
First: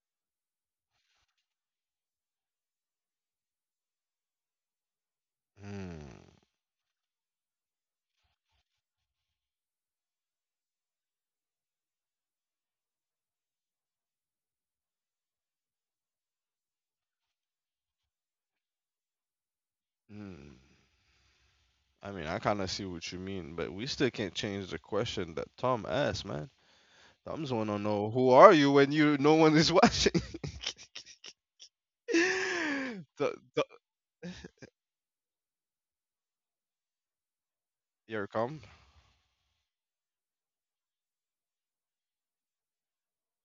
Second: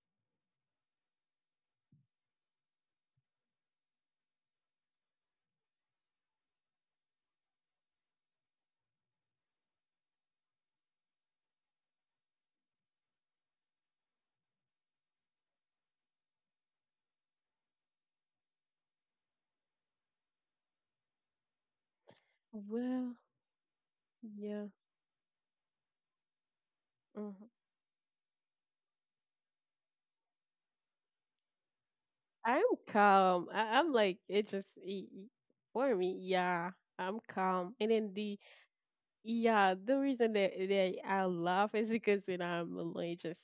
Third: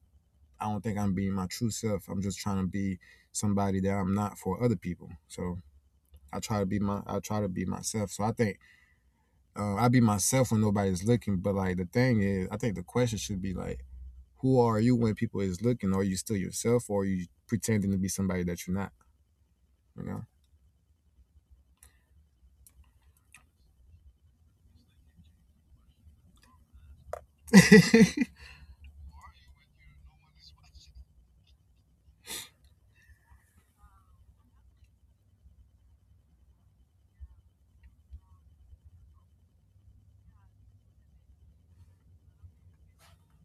Speaker 2: I don't think I'm being my true self. I'm just trying to be somebody that I'm not for other people. So
Speaker 1: Mm.
Speaker 2: I try to be my. I try to be myself. So I think I be myself when nobody's looking. But like the thing is, I think the question should be like, who are you when people is looking? Are you still yourself, or are you pretending to be somebody that you're not? You know.
Speaker 1: Mm. I mean, I kind of see what
Speaker 3: Well,
Speaker 1: you mean, but we still can't
Speaker 3: yeah.
Speaker 1: change the question that Tom asked, man.
Speaker 3: Mm-hmm.
Speaker 1: Tom's want to know who are you when you no one is watching.
Speaker 3: I'm
Speaker 1: the,
Speaker 3: calm.
Speaker 1: the,
Speaker 3: I'm like it just for me, yeah. I'm calm, and then
Speaker 1: here it
Speaker 3: the
Speaker 1: come.
Speaker 3: yeah the reason that, that I laugh is because when I'm alone, it just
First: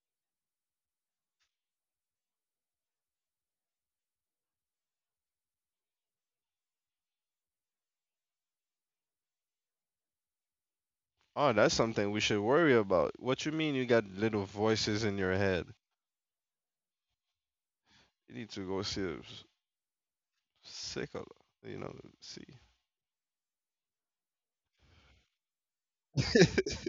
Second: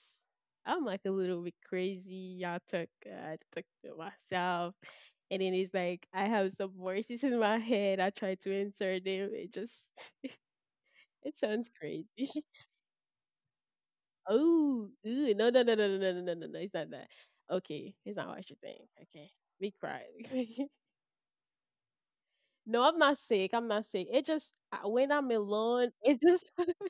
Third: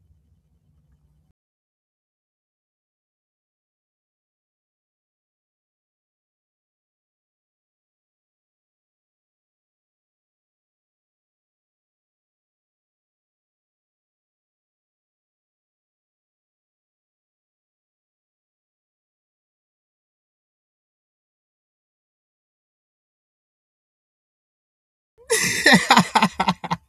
Speaker 3: I'm like a little bit crazy. I talk to myself, and then it's like I have some voices in my head. I try to insert them. It just it
Speaker 1: Oh,
Speaker 3: sounds
Speaker 1: that's
Speaker 3: crazy.
Speaker 1: something we should worry about. What you mean you got little
Speaker 3: Oh,
Speaker 1: voices in
Speaker 3: ooh,
Speaker 1: your
Speaker 3: no, no,
Speaker 1: head?
Speaker 3: no, no, no, no, no, no, no, no, it's not that. Okay, it's not
Speaker 1: You
Speaker 3: what
Speaker 1: need
Speaker 3: you
Speaker 1: to
Speaker 3: think.
Speaker 1: go see a
Speaker 3: Okay, be quiet.
Speaker 1: psycho, you know, see.
Speaker 3: No, I'm not sick. I'm not sick. It just when I'm alone, it just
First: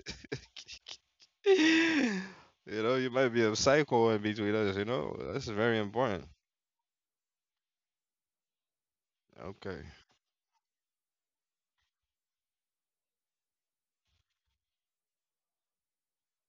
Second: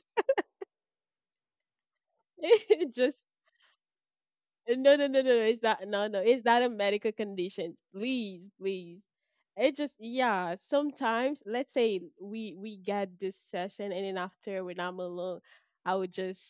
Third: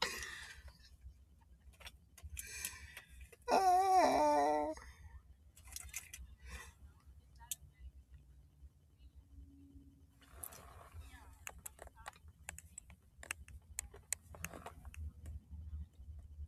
Speaker 1: You
Speaker 3: it
Speaker 1: know, you
Speaker 3: just
Speaker 1: might be a psycho in between us, you
Speaker 3: no no
Speaker 1: know?
Speaker 3: no no no.
Speaker 1: That's
Speaker 3: It's
Speaker 1: very
Speaker 3: not no.
Speaker 1: important.
Speaker 3: It's not a medical condition. Please please. It
Speaker 1: Okay.
Speaker 3: just yeah. Sometimes let's say we get this session and then after when I'm alone, I would just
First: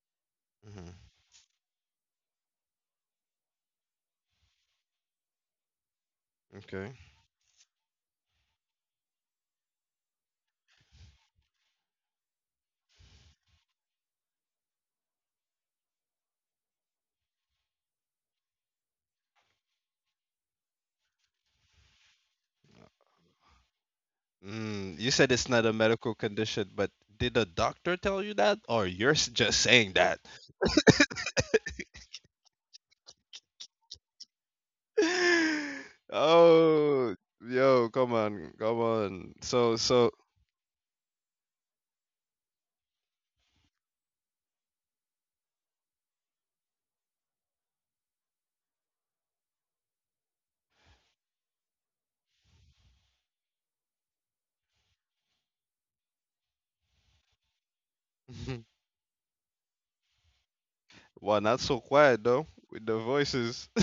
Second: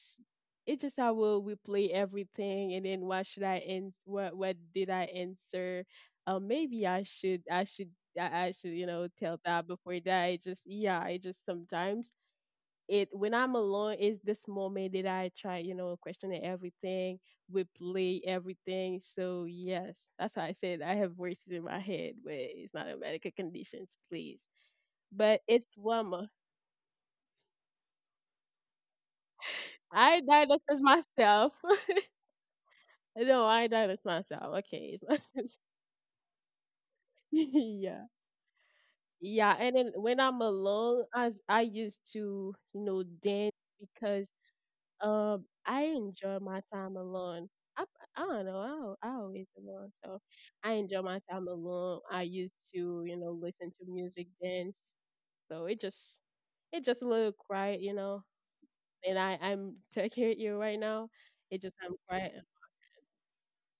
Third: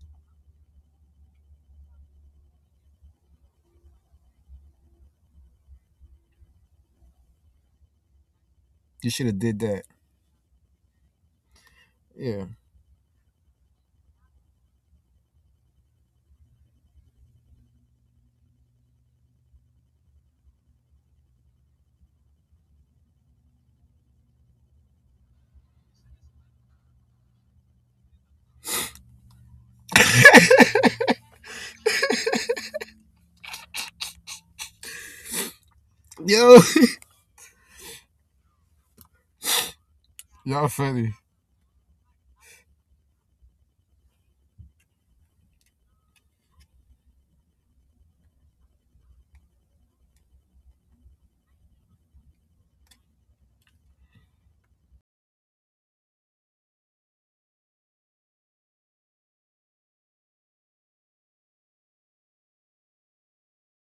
Speaker 3: it
Speaker 1: Hmm.
Speaker 3: just I will replay everything and then what should I ans what did I answer? Maybe
Speaker 1: Okay.
Speaker 3: I should I should I should, you know,
Speaker 2: You should
Speaker 3: tell
Speaker 2: have did
Speaker 3: that
Speaker 2: that.
Speaker 3: before that. It just yeah. It just sometimes.
Speaker 2: Yeah.
Speaker 3: It when I'm alone, it's this moment that I try, you know, questioning everything, replay everything. So yes, that's why I said I have voices in my head, but it's not a medical conditions, please.
Speaker 1: Mm, you said
Speaker 3: But
Speaker 1: it's not
Speaker 3: it's
Speaker 1: a medical
Speaker 3: Wama.
Speaker 1: condition, but did a doctor tell you that? Or just saying that?
Speaker 3: I diagnose myself. No, I diagnose myself. Okay, it's not.
Speaker 2: Yo,
Speaker 1: Oh, yo,
Speaker 3: yeah,
Speaker 1: come on, come on.
Speaker 3: yeah.
Speaker 1: So,
Speaker 3: And then
Speaker 1: so.
Speaker 3: when I'm
Speaker 2: y'all funny.
Speaker 3: alone, as I used to, you know, dance because I enjoy my time alone. I, I don't know. I always alone, so I enjoy my time alone. I used to, you know, listen to music, dance. So it just a little quiet, you know. And I'm talking with you right now.
Speaker 1: Well, not
Speaker 3: It just
Speaker 1: so
Speaker 3: I'm
Speaker 1: quiet
Speaker 3: quiet.
Speaker 1: though with the voices.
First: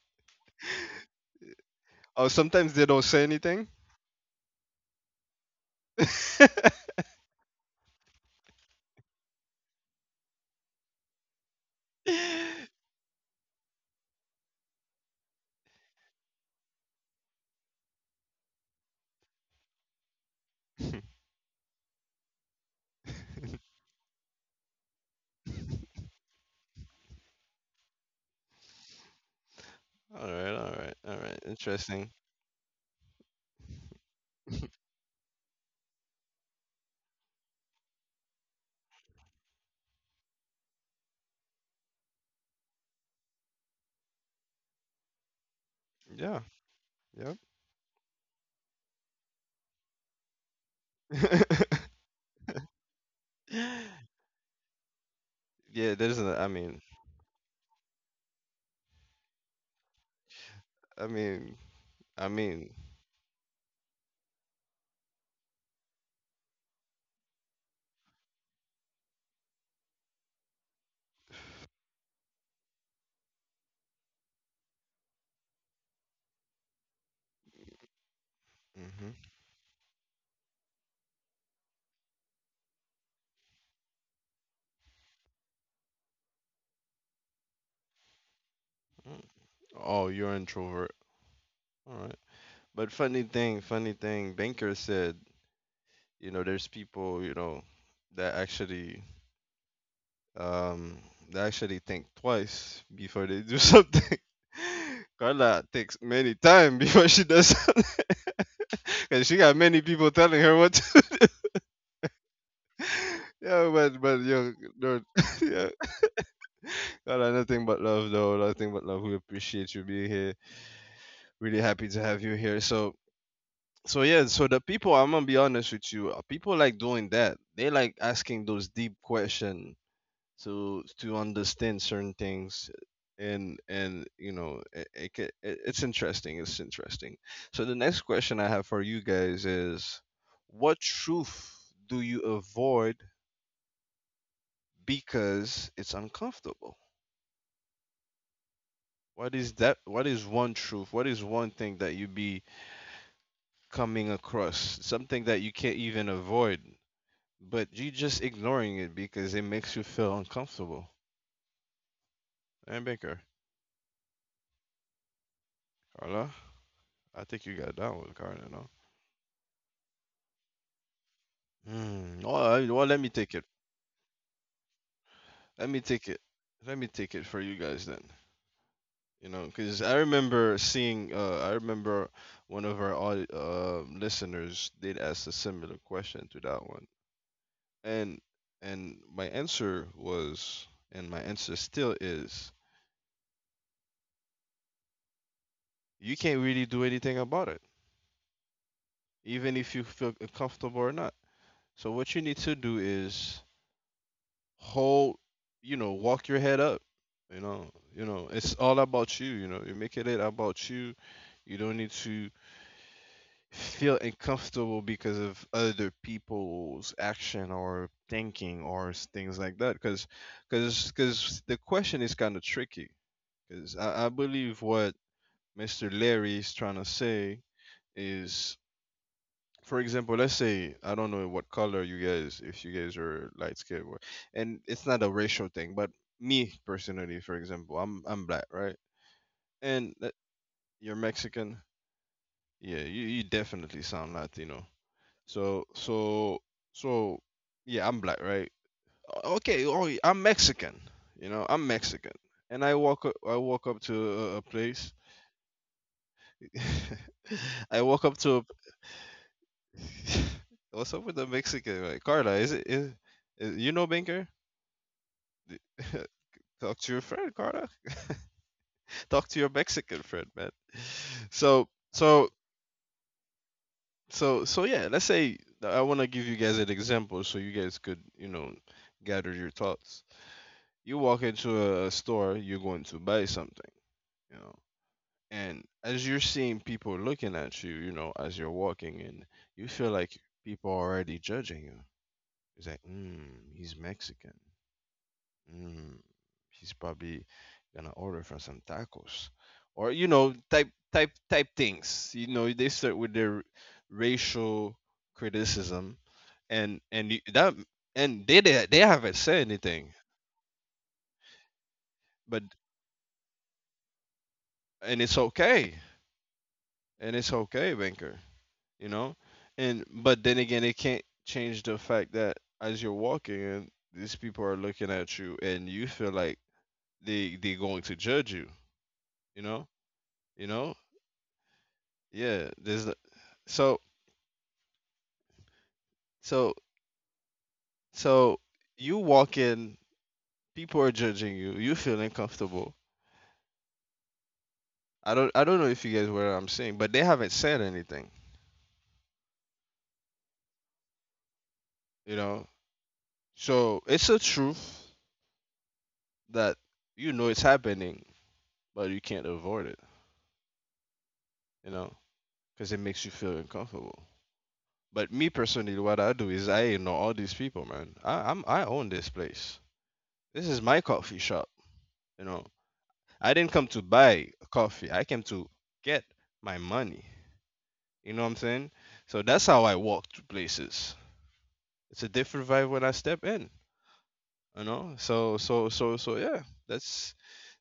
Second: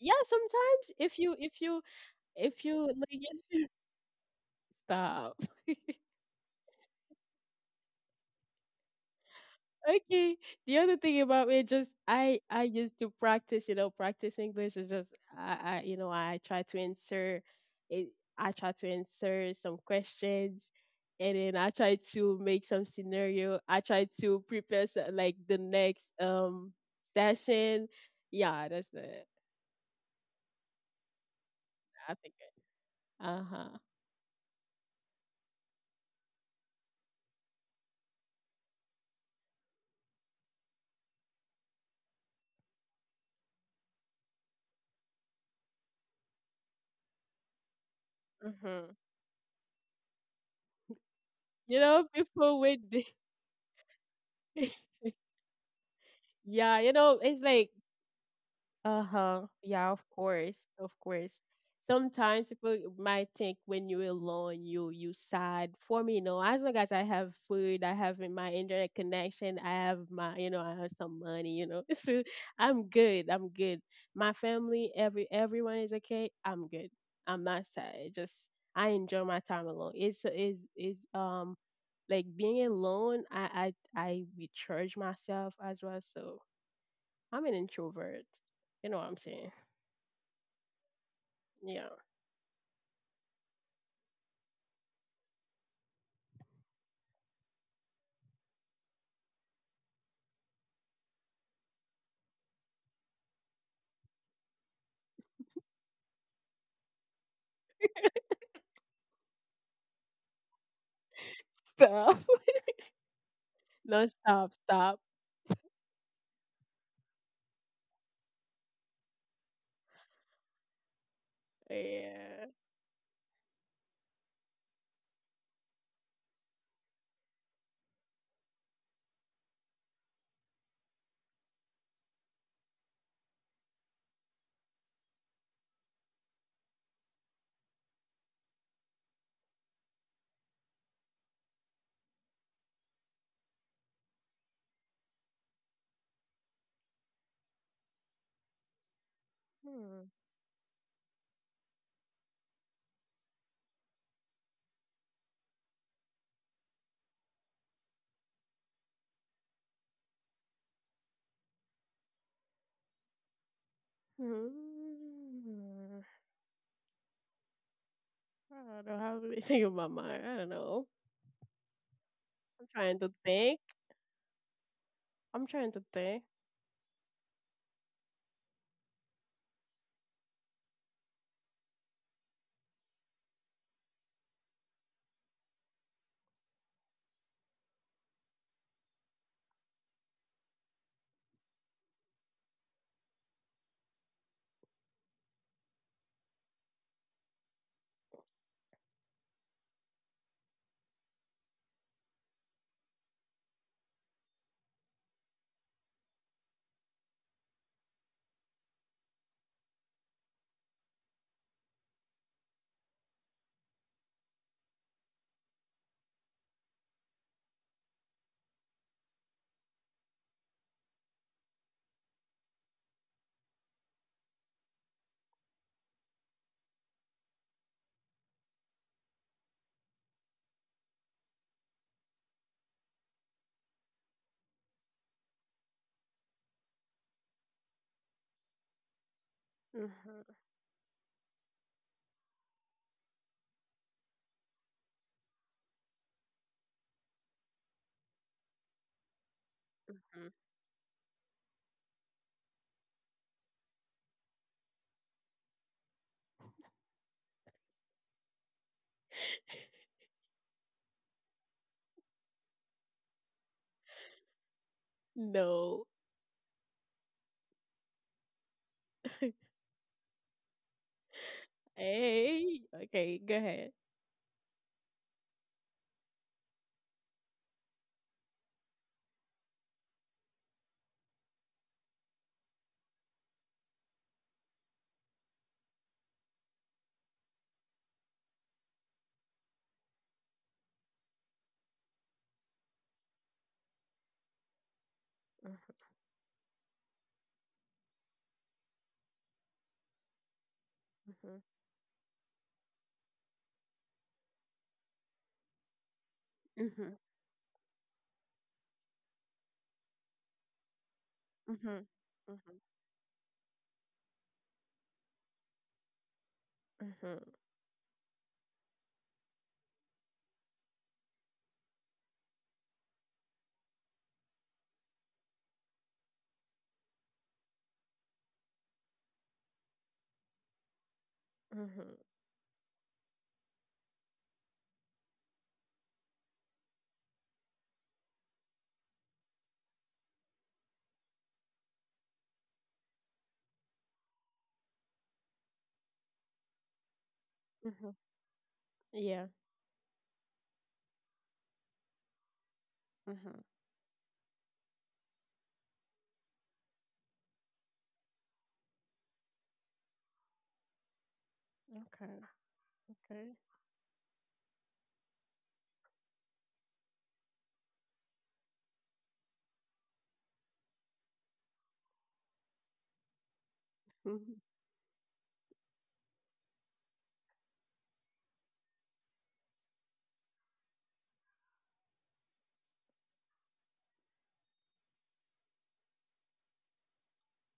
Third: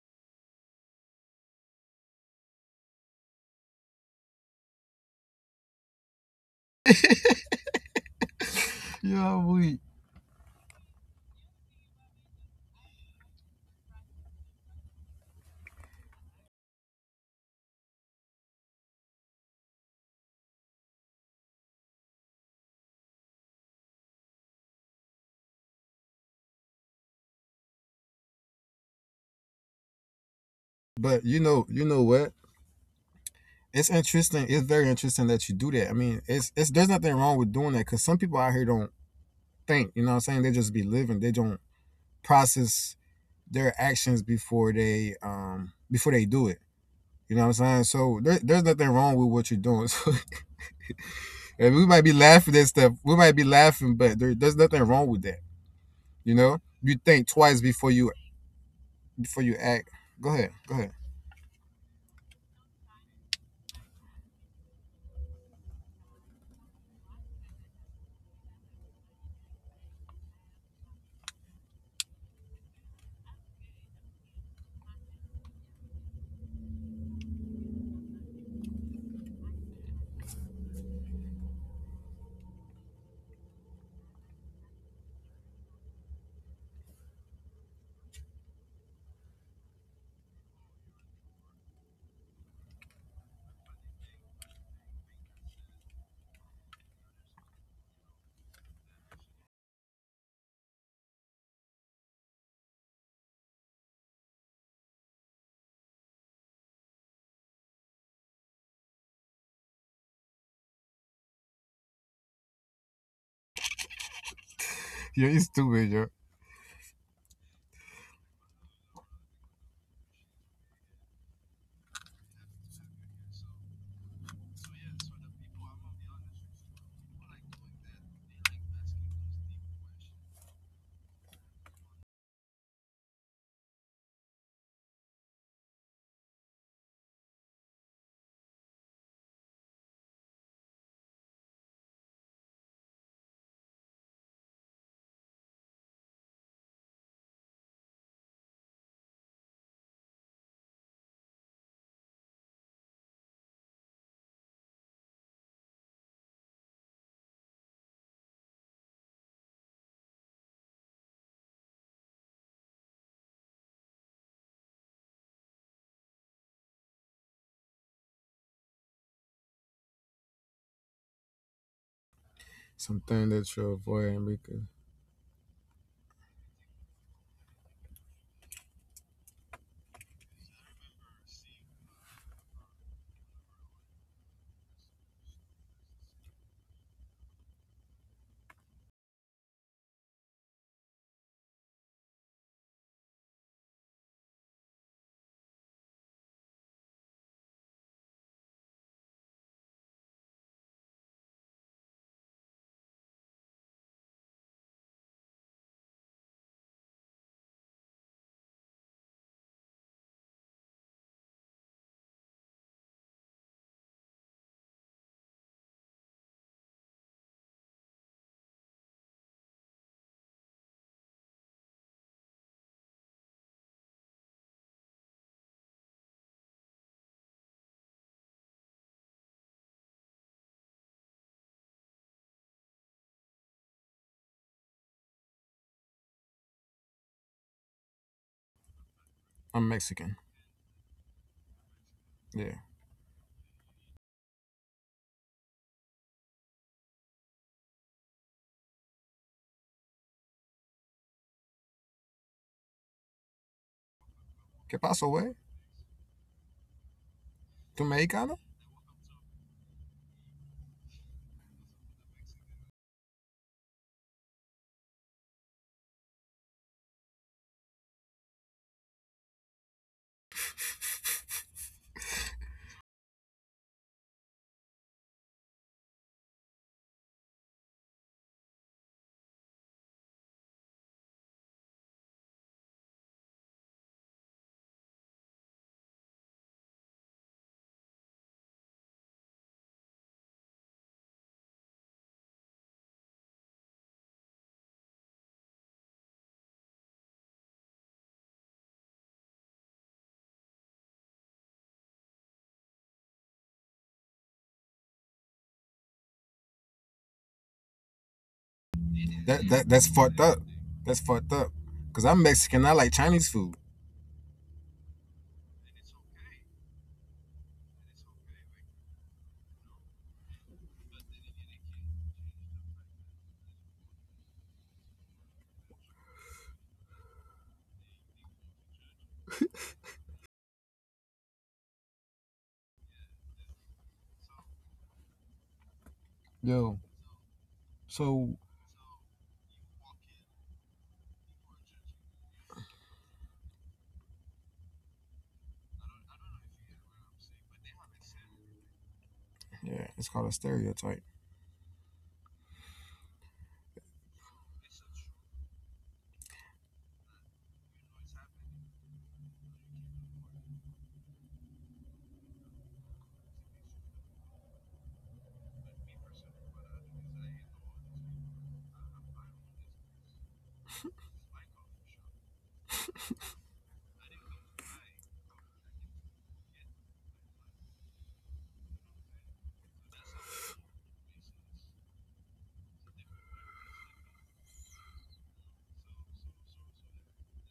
Speaker 3: Yeah, sometimes if you, if you,
Speaker 1: Oh,
Speaker 3: if
Speaker 1: sometimes
Speaker 3: you
Speaker 1: they
Speaker 3: like,
Speaker 1: don't say
Speaker 3: if you
Speaker 1: anything.
Speaker 3: stop.
Speaker 1: all
Speaker 2: Y'all weak.
Speaker 3: Okay. The other thing about me, just I used to practice, you know, practice English is just I, you know, it, I try to answer some questions, and then I try to make some scenario. I try to prepare so, like the next session. Yeah, that's it.
Speaker 1: all
Speaker 2: But
Speaker 1: right.
Speaker 2: you know
Speaker 1: Interesting.
Speaker 3: I
Speaker 2: what?
Speaker 3: think. Uh huh.
Speaker 2: It's interesting. It's very interesting that you do that. I mean, it's there's nothing wrong with doing that because some people out here don't think. You know what I'm saying? They just be living. They don't process their actions before they
Speaker 1: Yeah,
Speaker 2: do it. You
Speaker 1: yep.
Speaker 2: know what I'm saying? So there's nothing
Speaker 3: Mhm.
Speaker 2: wrong with what you're doing. So
Speaker 3: You
Speaker 2: and we
Speaker 3: know,
Speaker 2: might be
Speaker 3: people
Speaker 2: laughing at
Speaker 3: with
Speaker 2: stuff.
Speaker 3: the
Speaker 2: We might be
Speaker 1: yeah,
Speaker 2: laughing, but there's nothing wrong with that.
Speaker 1: there's.
Speaker 2: You know,
Speaker 3: yeah, you
Speaker 2: you
Speaker 3: know,
Speaker 2: think
Speaker 3: it's
Speaker 2: twice
Speaker 3: like
Speaker 2: before
Speaker 3: uh-huh.
Speaker 2: you
Speaker 3: Yeah,
Speaker 2: act.
Speaker 3: of
Speaker 2: Go ahead.
Speaker 3: course.
Speaker 2: Go
Speaker 3: Of
Speaker 2: ahead.
Speaker 1: I
Speaker 3: course.
Speaker 1: mean, I
Speaker 3: Sometimes
Speaker 1: mean.
Speaker 3: people might think when you're alone, you sad. For me, no. As long as I have food, I have my internet connection, I have my, you know, I have some money, you know. So I'm good. I'm good. My family, everyone is okay. I'm good. I'm not sad. It just I
Speaker 1: Hmm.
Speaker 3: enjoy my time alone. It's is like being alone. I recharge myself as well. So I'm an introvert. You know what I'm saying?
Speaker 1: Oh, you're introvert.
Speaker 3: Yeah.
Speaker 1: All right. But funny thing. Banker said, you know, there's people, you know, that actually Um, they actually think twice before they do something. Carla thinks many times before she does something, and she got many people telling her what to. Do.
Speaker 3: Stop.
Speaker 1: yeah, but
Speaker 3: No,
Speaker 1: but yo,
Speaker 3: stop, stop.
Speaker 1: no,
Speaker 2: Yo, you
Speaker 1: yeah,
Speaker 2: stupid, yo.
Speaker 1: Carla, nothing but love though, nothing but love. We appreciate you being here. Really happy to have you
Speaker 3: Yeah.
Speaker 1: here. So yeah, so the people, I'm gonna be honest with you, people like doing that. They like asking those deep questions to understand certain things and you know it it's interesting, it's interesting. So the next question I have for you guys is, what truth do you avoid because it's uncomfortable? What is that?
Speaker 3: Hmm.
Speaker 1: What is one truth? What is one thing that you be coming across something that you can't even avoid, but you just ignoring it because it makes you feel uncomfortable? And Baker,
Speaker 3: Hmm.
Speaker 1: Carla, I think you got that one, Carla, no?
Speaker 3: I don't have anything in my mind. I don't know.
Speaker 1: Mm. Well,
Speaker 3: I'm
Speaker 1: well,
Speaker 3: trying
Speaker 1: let me
Speaker 3: to
Speaker 1: take
Speaker 2: Something
Speaker 1: it.
Speaker 3: think.
Speaker 2: that you avoid because
Speaker 3: I'm
Speaker 1: Let
Speaker 3: trying to
Speaker 1: me take it.
Speaker 3: think.
Speaker 1: Let me take it for you guys then. You know, because I remember seeing. I remember one of our listeners did ask a similar question to that one, and and my answer was, and my answer still is, you can't really do anything about it, even if you feel comfortable or not. So what you need to do is hold, you know, walk your head up, you know, you know it's all about you, you know, you make it about you. You don't need to feel uncomfortable because of other people's action or thinking or things like that, because because the question is kind of tricky. Because I believe what Mr. Larry is trying to say is, for example, let's say I don't know what color you guys, if you guys are light skinned, and it's not a racial thing, but me personally, for example, I'm black, right?
Speaker 2: I'm
Speaker 1: And that,
Speaker 2: Mexican.
Speaker 3: Mm-hmm.
Speaker 1: you're Mexican,
Speaker 2: Yeah.
Speaker 1: yeah, you definitely sound Latino. So so so yeah, I'm black, right? Okay, oh, I'm
Speaker 3: Mm-hmm.
Speaker 1: Mexican, you know, I'm Mexican, and I walk up to a
Speaker 2: ¿Qué
Speaker 1: place,
Speaker 2: pasó, güey?
Speaker 1: I
Speaker 2: ¿Tú
Speaker 1: walk up to a,
Speaker 2: mexicano?
Speaker 1: what's up with the Mexican, right? Carla, is you know Banker?
Speaker 3: No.
Speaker 1: Talk to your friend, Carter. Talk to your Mexican friend, man. So, so,
Speaker 3: Hey. Okay, go ahead.
Speaker 1: yeah. Let's say I want to give you guys an example, so you guys could, you know, gather your thoughts. You walk into a store, you're going to buy something, you know, and as you're seeing people looking at you, you know, as you're walking in, you feel like people are already judging you. It's like, mm, he's Mexican. Mm, he's probably gonna order for some tacos, or you know, type type
Speaker 3: Mm-hmm.
Speaker 1: type things. You know, they start with their racial criticism, and
Speaker 3: Mm-hmm.
Speaker 1: that and they haven't said
Speaker 2: That
Speaker 1: anything,
Speaker 2: that's fucked up. That's fucked up.
Speaker 3: Mm-hmm.
Speaker 2: Cause I'm
Speaker 1: but
Speaker 3: Mm-hmm.
Speaker 2: Mexican. I like Chinese food.
Speaker 1: and it's okay, and
Speaker 3: Mm-hmm.
Speaker 1: it's okay, Banker. You know, and but then again, it can't change the fact that as you're walking and these people are looking at you, and you feel like they're going to judge you. You know, you know,
Speaker 3: Mm-hmm.
Speaker 1: yeah. So So
Speaker 2: Yo.
Speaker 1: so
Speaker 2: So
Speaker 1: you walk in, people are judging you. You feel uncomfortable. I don't know if you guys were what I'm saying, but they haven't said
Speaker 3: Mm-hmm.
Speaker 1: anything,
Speaker 3: Yeah.
Speaker 2: yeah, it's called a stereotype.
Speaker 1: you know.
Speaker 3: Mm-hmm.
Speaker 1: So it's a truth that you know it's happening, but you can't avoid it, you know,
Speaker 3: Okay.
Speaker 1: because it makes you feel
Speaker 3: Okay.
Speaker 1: uncomfortable. But me personally, what I do is I ignore all these people, man. I own this place. This is my coffee shop, you know. I didn't come to buy
Speaker 3: Mm-hmm.
Speaker 1: coffee. I came to get my money. You know what I'm saying? So that's how I walk to places. It's a different vibe when I step in. You know? So yeah. That's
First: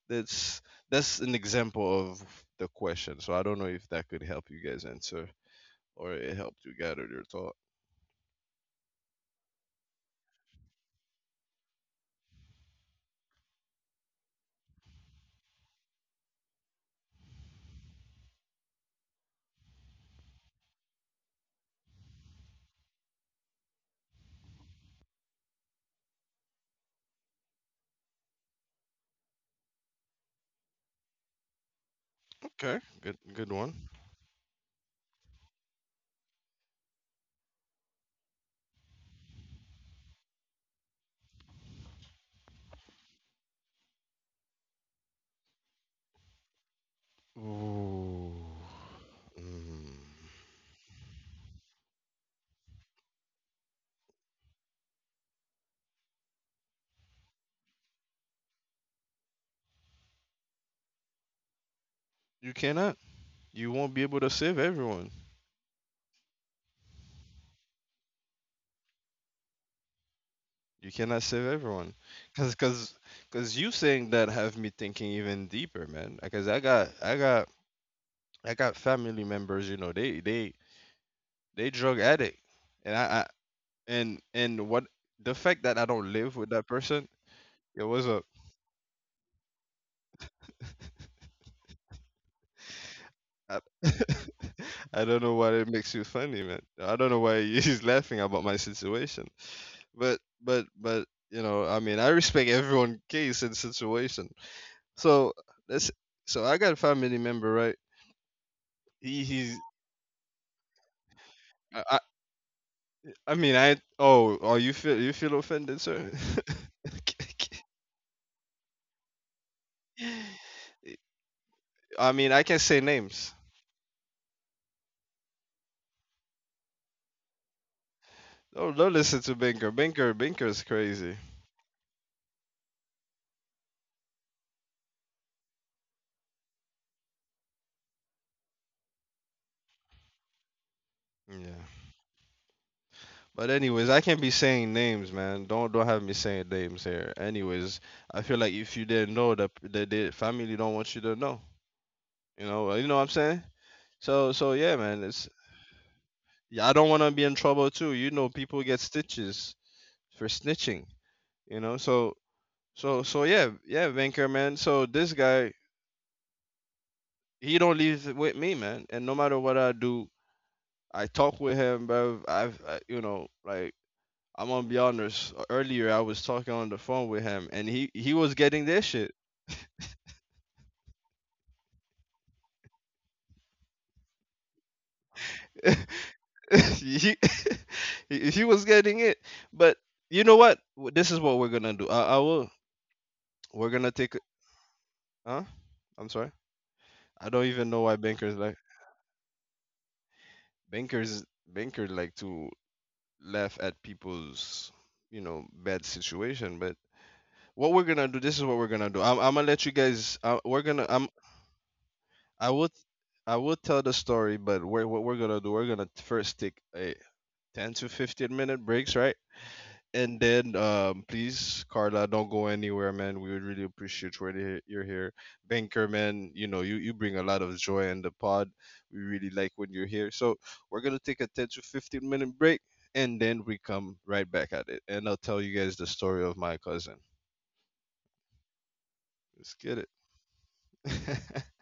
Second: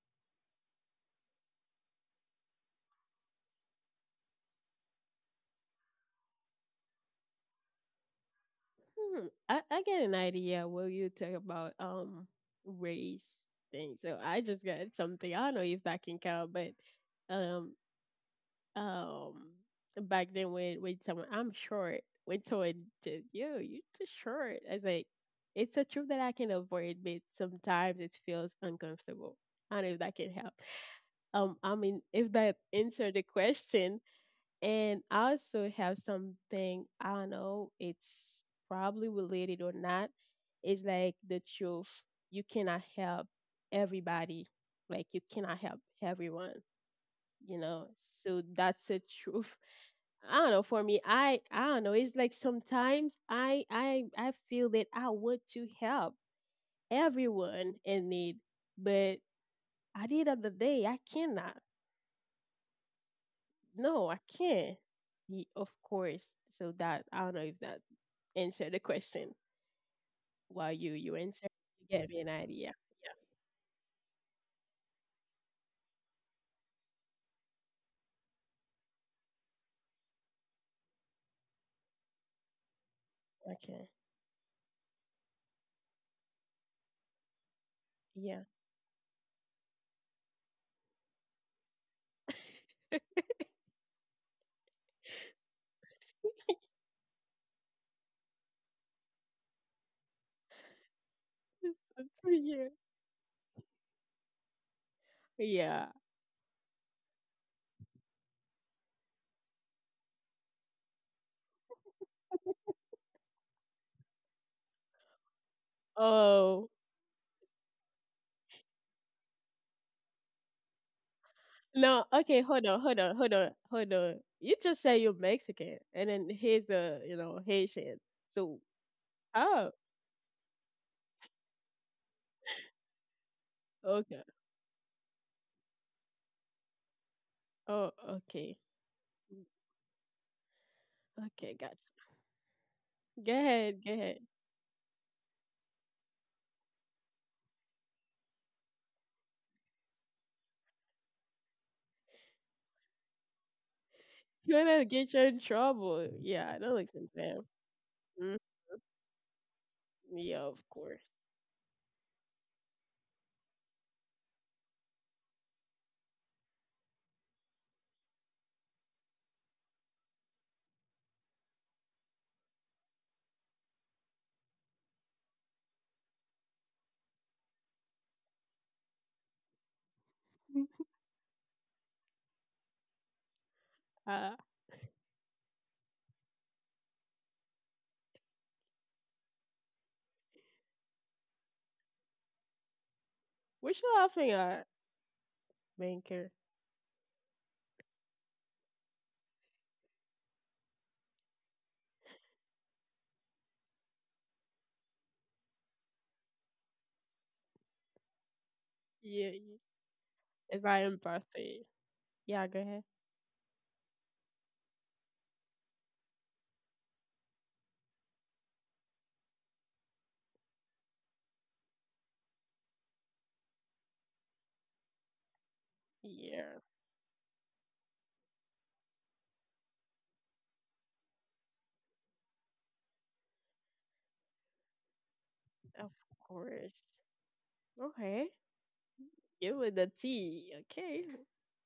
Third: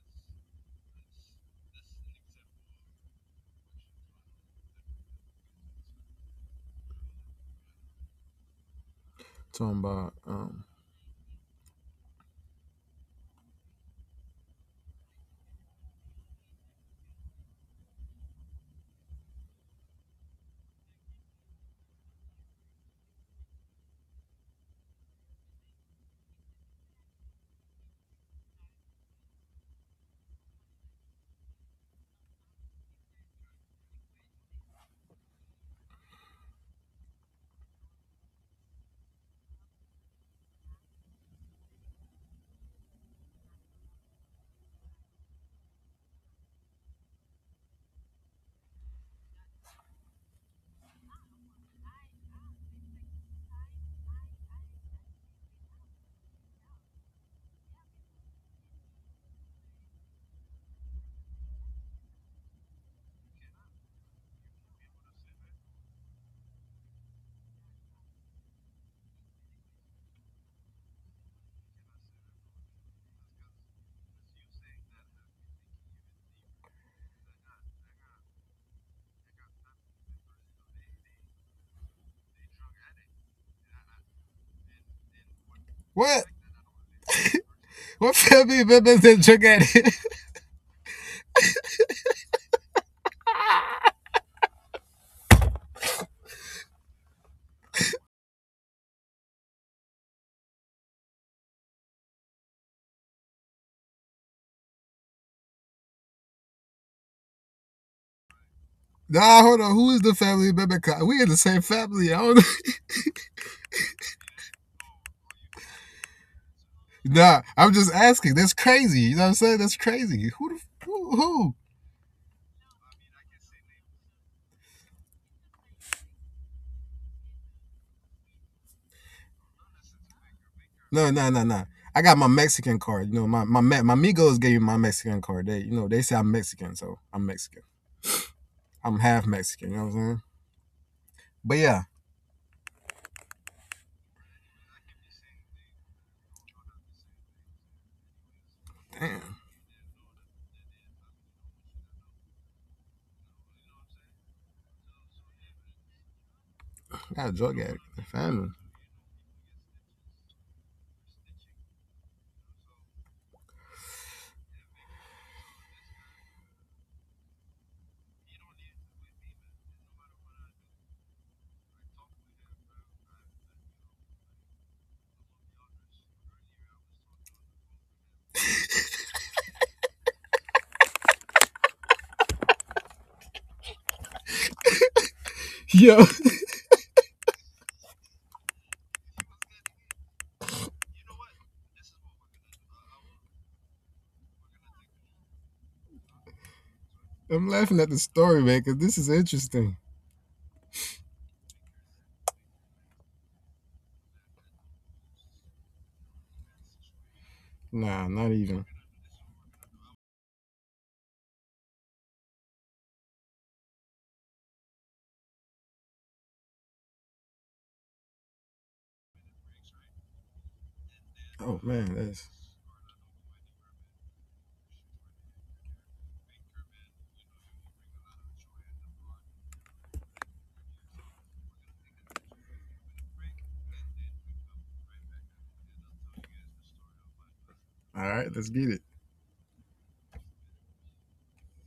Speaker 1: that's that's an example of the question. So I don't know if that could help you guys answer or it helped you gather your thought.
Speaker 3: Hmm, I,
Speaker 2: Talking
Speaker 3: I get
Speaker 2: about
Speaker 3: an
Speaker 2: um.
Speaker 3: idea what you talk about, race thing. So I just got something. I don't know if that can count, but um um, back then when someone I'm short, when someone just yo, you're too short. I was like, it's a truth that I can avoid, but sometimes it feels uncomfortable. I don't know if that can help. I mean, if that
Speaker 1: Okay,
Speaker 3: answered
Speaker 1: good
Speaker 3: the
Speaker 1: good one.
Speaker 3: question, and I also have something, I don't know, it's probably related or not. It's like the truth. You cannot help everybody. Like you cannot help everyone, you know. So
Speaker 1: Ooh.
Speaker 3: that's the truth.
Speaker 1: Mm.
Speaker 3: I don't know, for me, I don't know. It's like sometimes I feel that I want to help everyone in need, but at the end of the day, I cannot.
Speaker 1: You cannot. You won't be
Speaker 3: No, I
Speaker 1: able to save
Speaker 3: can't.
Speaker 1: everyone.
Speaker 3: Ye- Of course. So that I don't know if that answer the question while
Speaker 1: You
Speaker 3: you
Speaker 1: cannot save
Speaker 3: answer, you
Speaker 1: everyone.
Speaker 3: get me an
Speaker 1: Cause,
Speaker 3: idea.
Speaker 1: cause, cause, you saying that have me thinking even deeper, man. Because I got family members, you know, they they drug addict, and I
Speaker 3: Okay,
Speaker 1: and what the fact that I don't
Speaker 2: What?
Speaker 1: live with that person, it was
Speaker 2: What
Speaker 1: a.
Speaker 3: yeah.
Speaker 2: family members did you get?
Speaker 1: I, I don't know why it makes you funny, man. I don't know why he's laughing about my situation, but but you know, I mean, I respect
Speaker 3: Yeah,
Speaker 1: everyone's case and situation. So
Speaker 3: yeah.
Speaker 1: that's so I got a family member, right? He
Speaker 2: Nah,
Speaker 1: he's.
Speaker 2: hold on. Who is the family member? 'Cause we in the same
Speaker 1: I, I
Speaker 2: family. I don't know.
Speaker 1: I mean I, oh oh you feel offended, sir?
Speaker 3: Oh,
Speaker 2: Nah,
Speaker 1: Okay,
Speaker 2: I'm just asking. That's crazy. You know what I'm saying? That's
Speaker 1: okay.
Speaker 2: crazy. Who the f- who? Who?
Speaker 3: no,
Speaker 1: I mean,
Speaker 3: okay,
Speaker 1: I can
Speaker 3: hold on,
Speaker 1: say
Speaker 3: hold on,
Speaker 1: names.
Speaker 3: hold on, hold on, you just say you're Mexican and then he's a, you know, Haitian, so.
Speaker 1: Don't listen to
Speaker 3: Oh,
Speaker 1: Binker. Binker is crazy.
Speaker 2: No, no, no, no. I got my Mexican card. You know, my
Speaker 3: okay.
Speaker 2: amigos gave me my Mexican card. They, you know, they say I'm Mexican, so I'm Mexican.
Speaker 3: Oh, okay.
Speaker 2: I'm half Mexican. You know what I'm saying?
Speaker 3: Okay,
Speaker 2: But
Speaker 1: Yeah.
Speaker 3: gotcha.
Speaker 2: yeah,
Speaker 3: Go
Speaker 1: But
Speaker 3: ahead,
Speaker 1: anyways,
Speaker 3: go
Speaker 1: I
Speaker 3: ahead.
Speaker 1: can't be saying names, man. Don't have me saying names here. Anyways, I feel like if you didn't know
Speaker 2: damn,
Speaker 1: that the family don't want you to know. You know, you know what I'm saying? So so
Speaker 3: You're
Speaker 1: yeah,
Speaker 3: gonna
Speaker 1: man.
Speaker 3: get you
Speaker 1: It's
Speaker 3: in trouble, yeah, that
Speaker 1: yeah, I don't
Speaker 3: looks
Speaker 1: want to
Speaker 2: I
Speaker 1: be
Speaker 2: got a
Speaker 1: in
Speaker 3: insane.
Speaker 2: drug
Speaker 1: trouble
Speaker 2: addict
Speaker 1: too.
Speaker 2: in the
Speaker 1: You know,
Speaker 3: Mm,
Speaker 2: family.
Speaker 1: people get stitches for
Speaker 3: yeah, of
Speaker 1: snitching.
Speaker 3: course.
Speaker 1: You know, so yeah yeah Binker, man. So this guy, he don't leave it with me, man. And no matter what I do, I talk with him, bro. You know, like I'm gonna be honest. Earlier, I was talking on the phone with him, and he was getting this shit.
Speaker 3: Uh,
Speaker 2: Yo,
Speaker 1: he, he was getting it. But you know what? This is what we're gonna do. I will. We're
Speaker 3: we're
Speaker 1: gonna take.
Speaker 3: laughing at
Speaker 1: Huh? I'm
Speaker 3: Banker.
Speaker 1: sorry. I don't
Speaker 2: I'm
Speaker 1: even
Speaker 2: laughing
Speaker 1: know
Speaker 2: at
Speaker 1: why
Speaker 2: the
Speaker 1: bankers
Speaker 2: story,
Speaker 1: like
Speaker 2: man, because this is interesting.
Speaker 1: bankers like to laugh at people's you know bad situation. But what we're
Speaker 2: Nah,
Speaker 1: gonna do?
Speaker 2: not
Speaker 1: This is what
Speaker 2: even.
Speaker 1: we're gonna do.
Speaker 3: Yeah,
Speaker 1: I'm gonna
Speaker 3: yeah.
Speaker 1: let you guys. We're gonna.
Speaker 3: Ryan
Speaker 1: I'm
Speaker 3: Murphy. Yeah,
Speaker 1: I
Speaker 3: go
Speaker 1: would
Speaker 3: ahead.
Speaker 1: I would tell the story, but we're, what we're gonna do, we're gonna first take a 10 to 15 minute breaks, right? And then,
Speaker 2: Oh
Speaker 1: please,
Speaker 2: man,
Speaker 1: Carla,
Speaker 2: that's
Speaker 1: don't go anywhere, man. We would really appreciate you're here. Banker, man, you
Speaker 3: Yeah,
Speaker 1: know, you bring a lot of joy in the pod. We really like when you're here. So we're gonna take a 10 to 15 minute break, and then we come right back at it. And I'll tell you guys
Speaker 3: of
Speaker 1: the story of my
Speaker 3: course.
Speaker 1: cousin.
Speaker 2: all right.
Speaker 3: Okay.
Speaker 2: Let's get it.
Speaker 1: Let's
Speaker 3: You with
Speaker 1: get
Speaker 3: the
Speaker 1: it.
Speaker 3: T. Okay.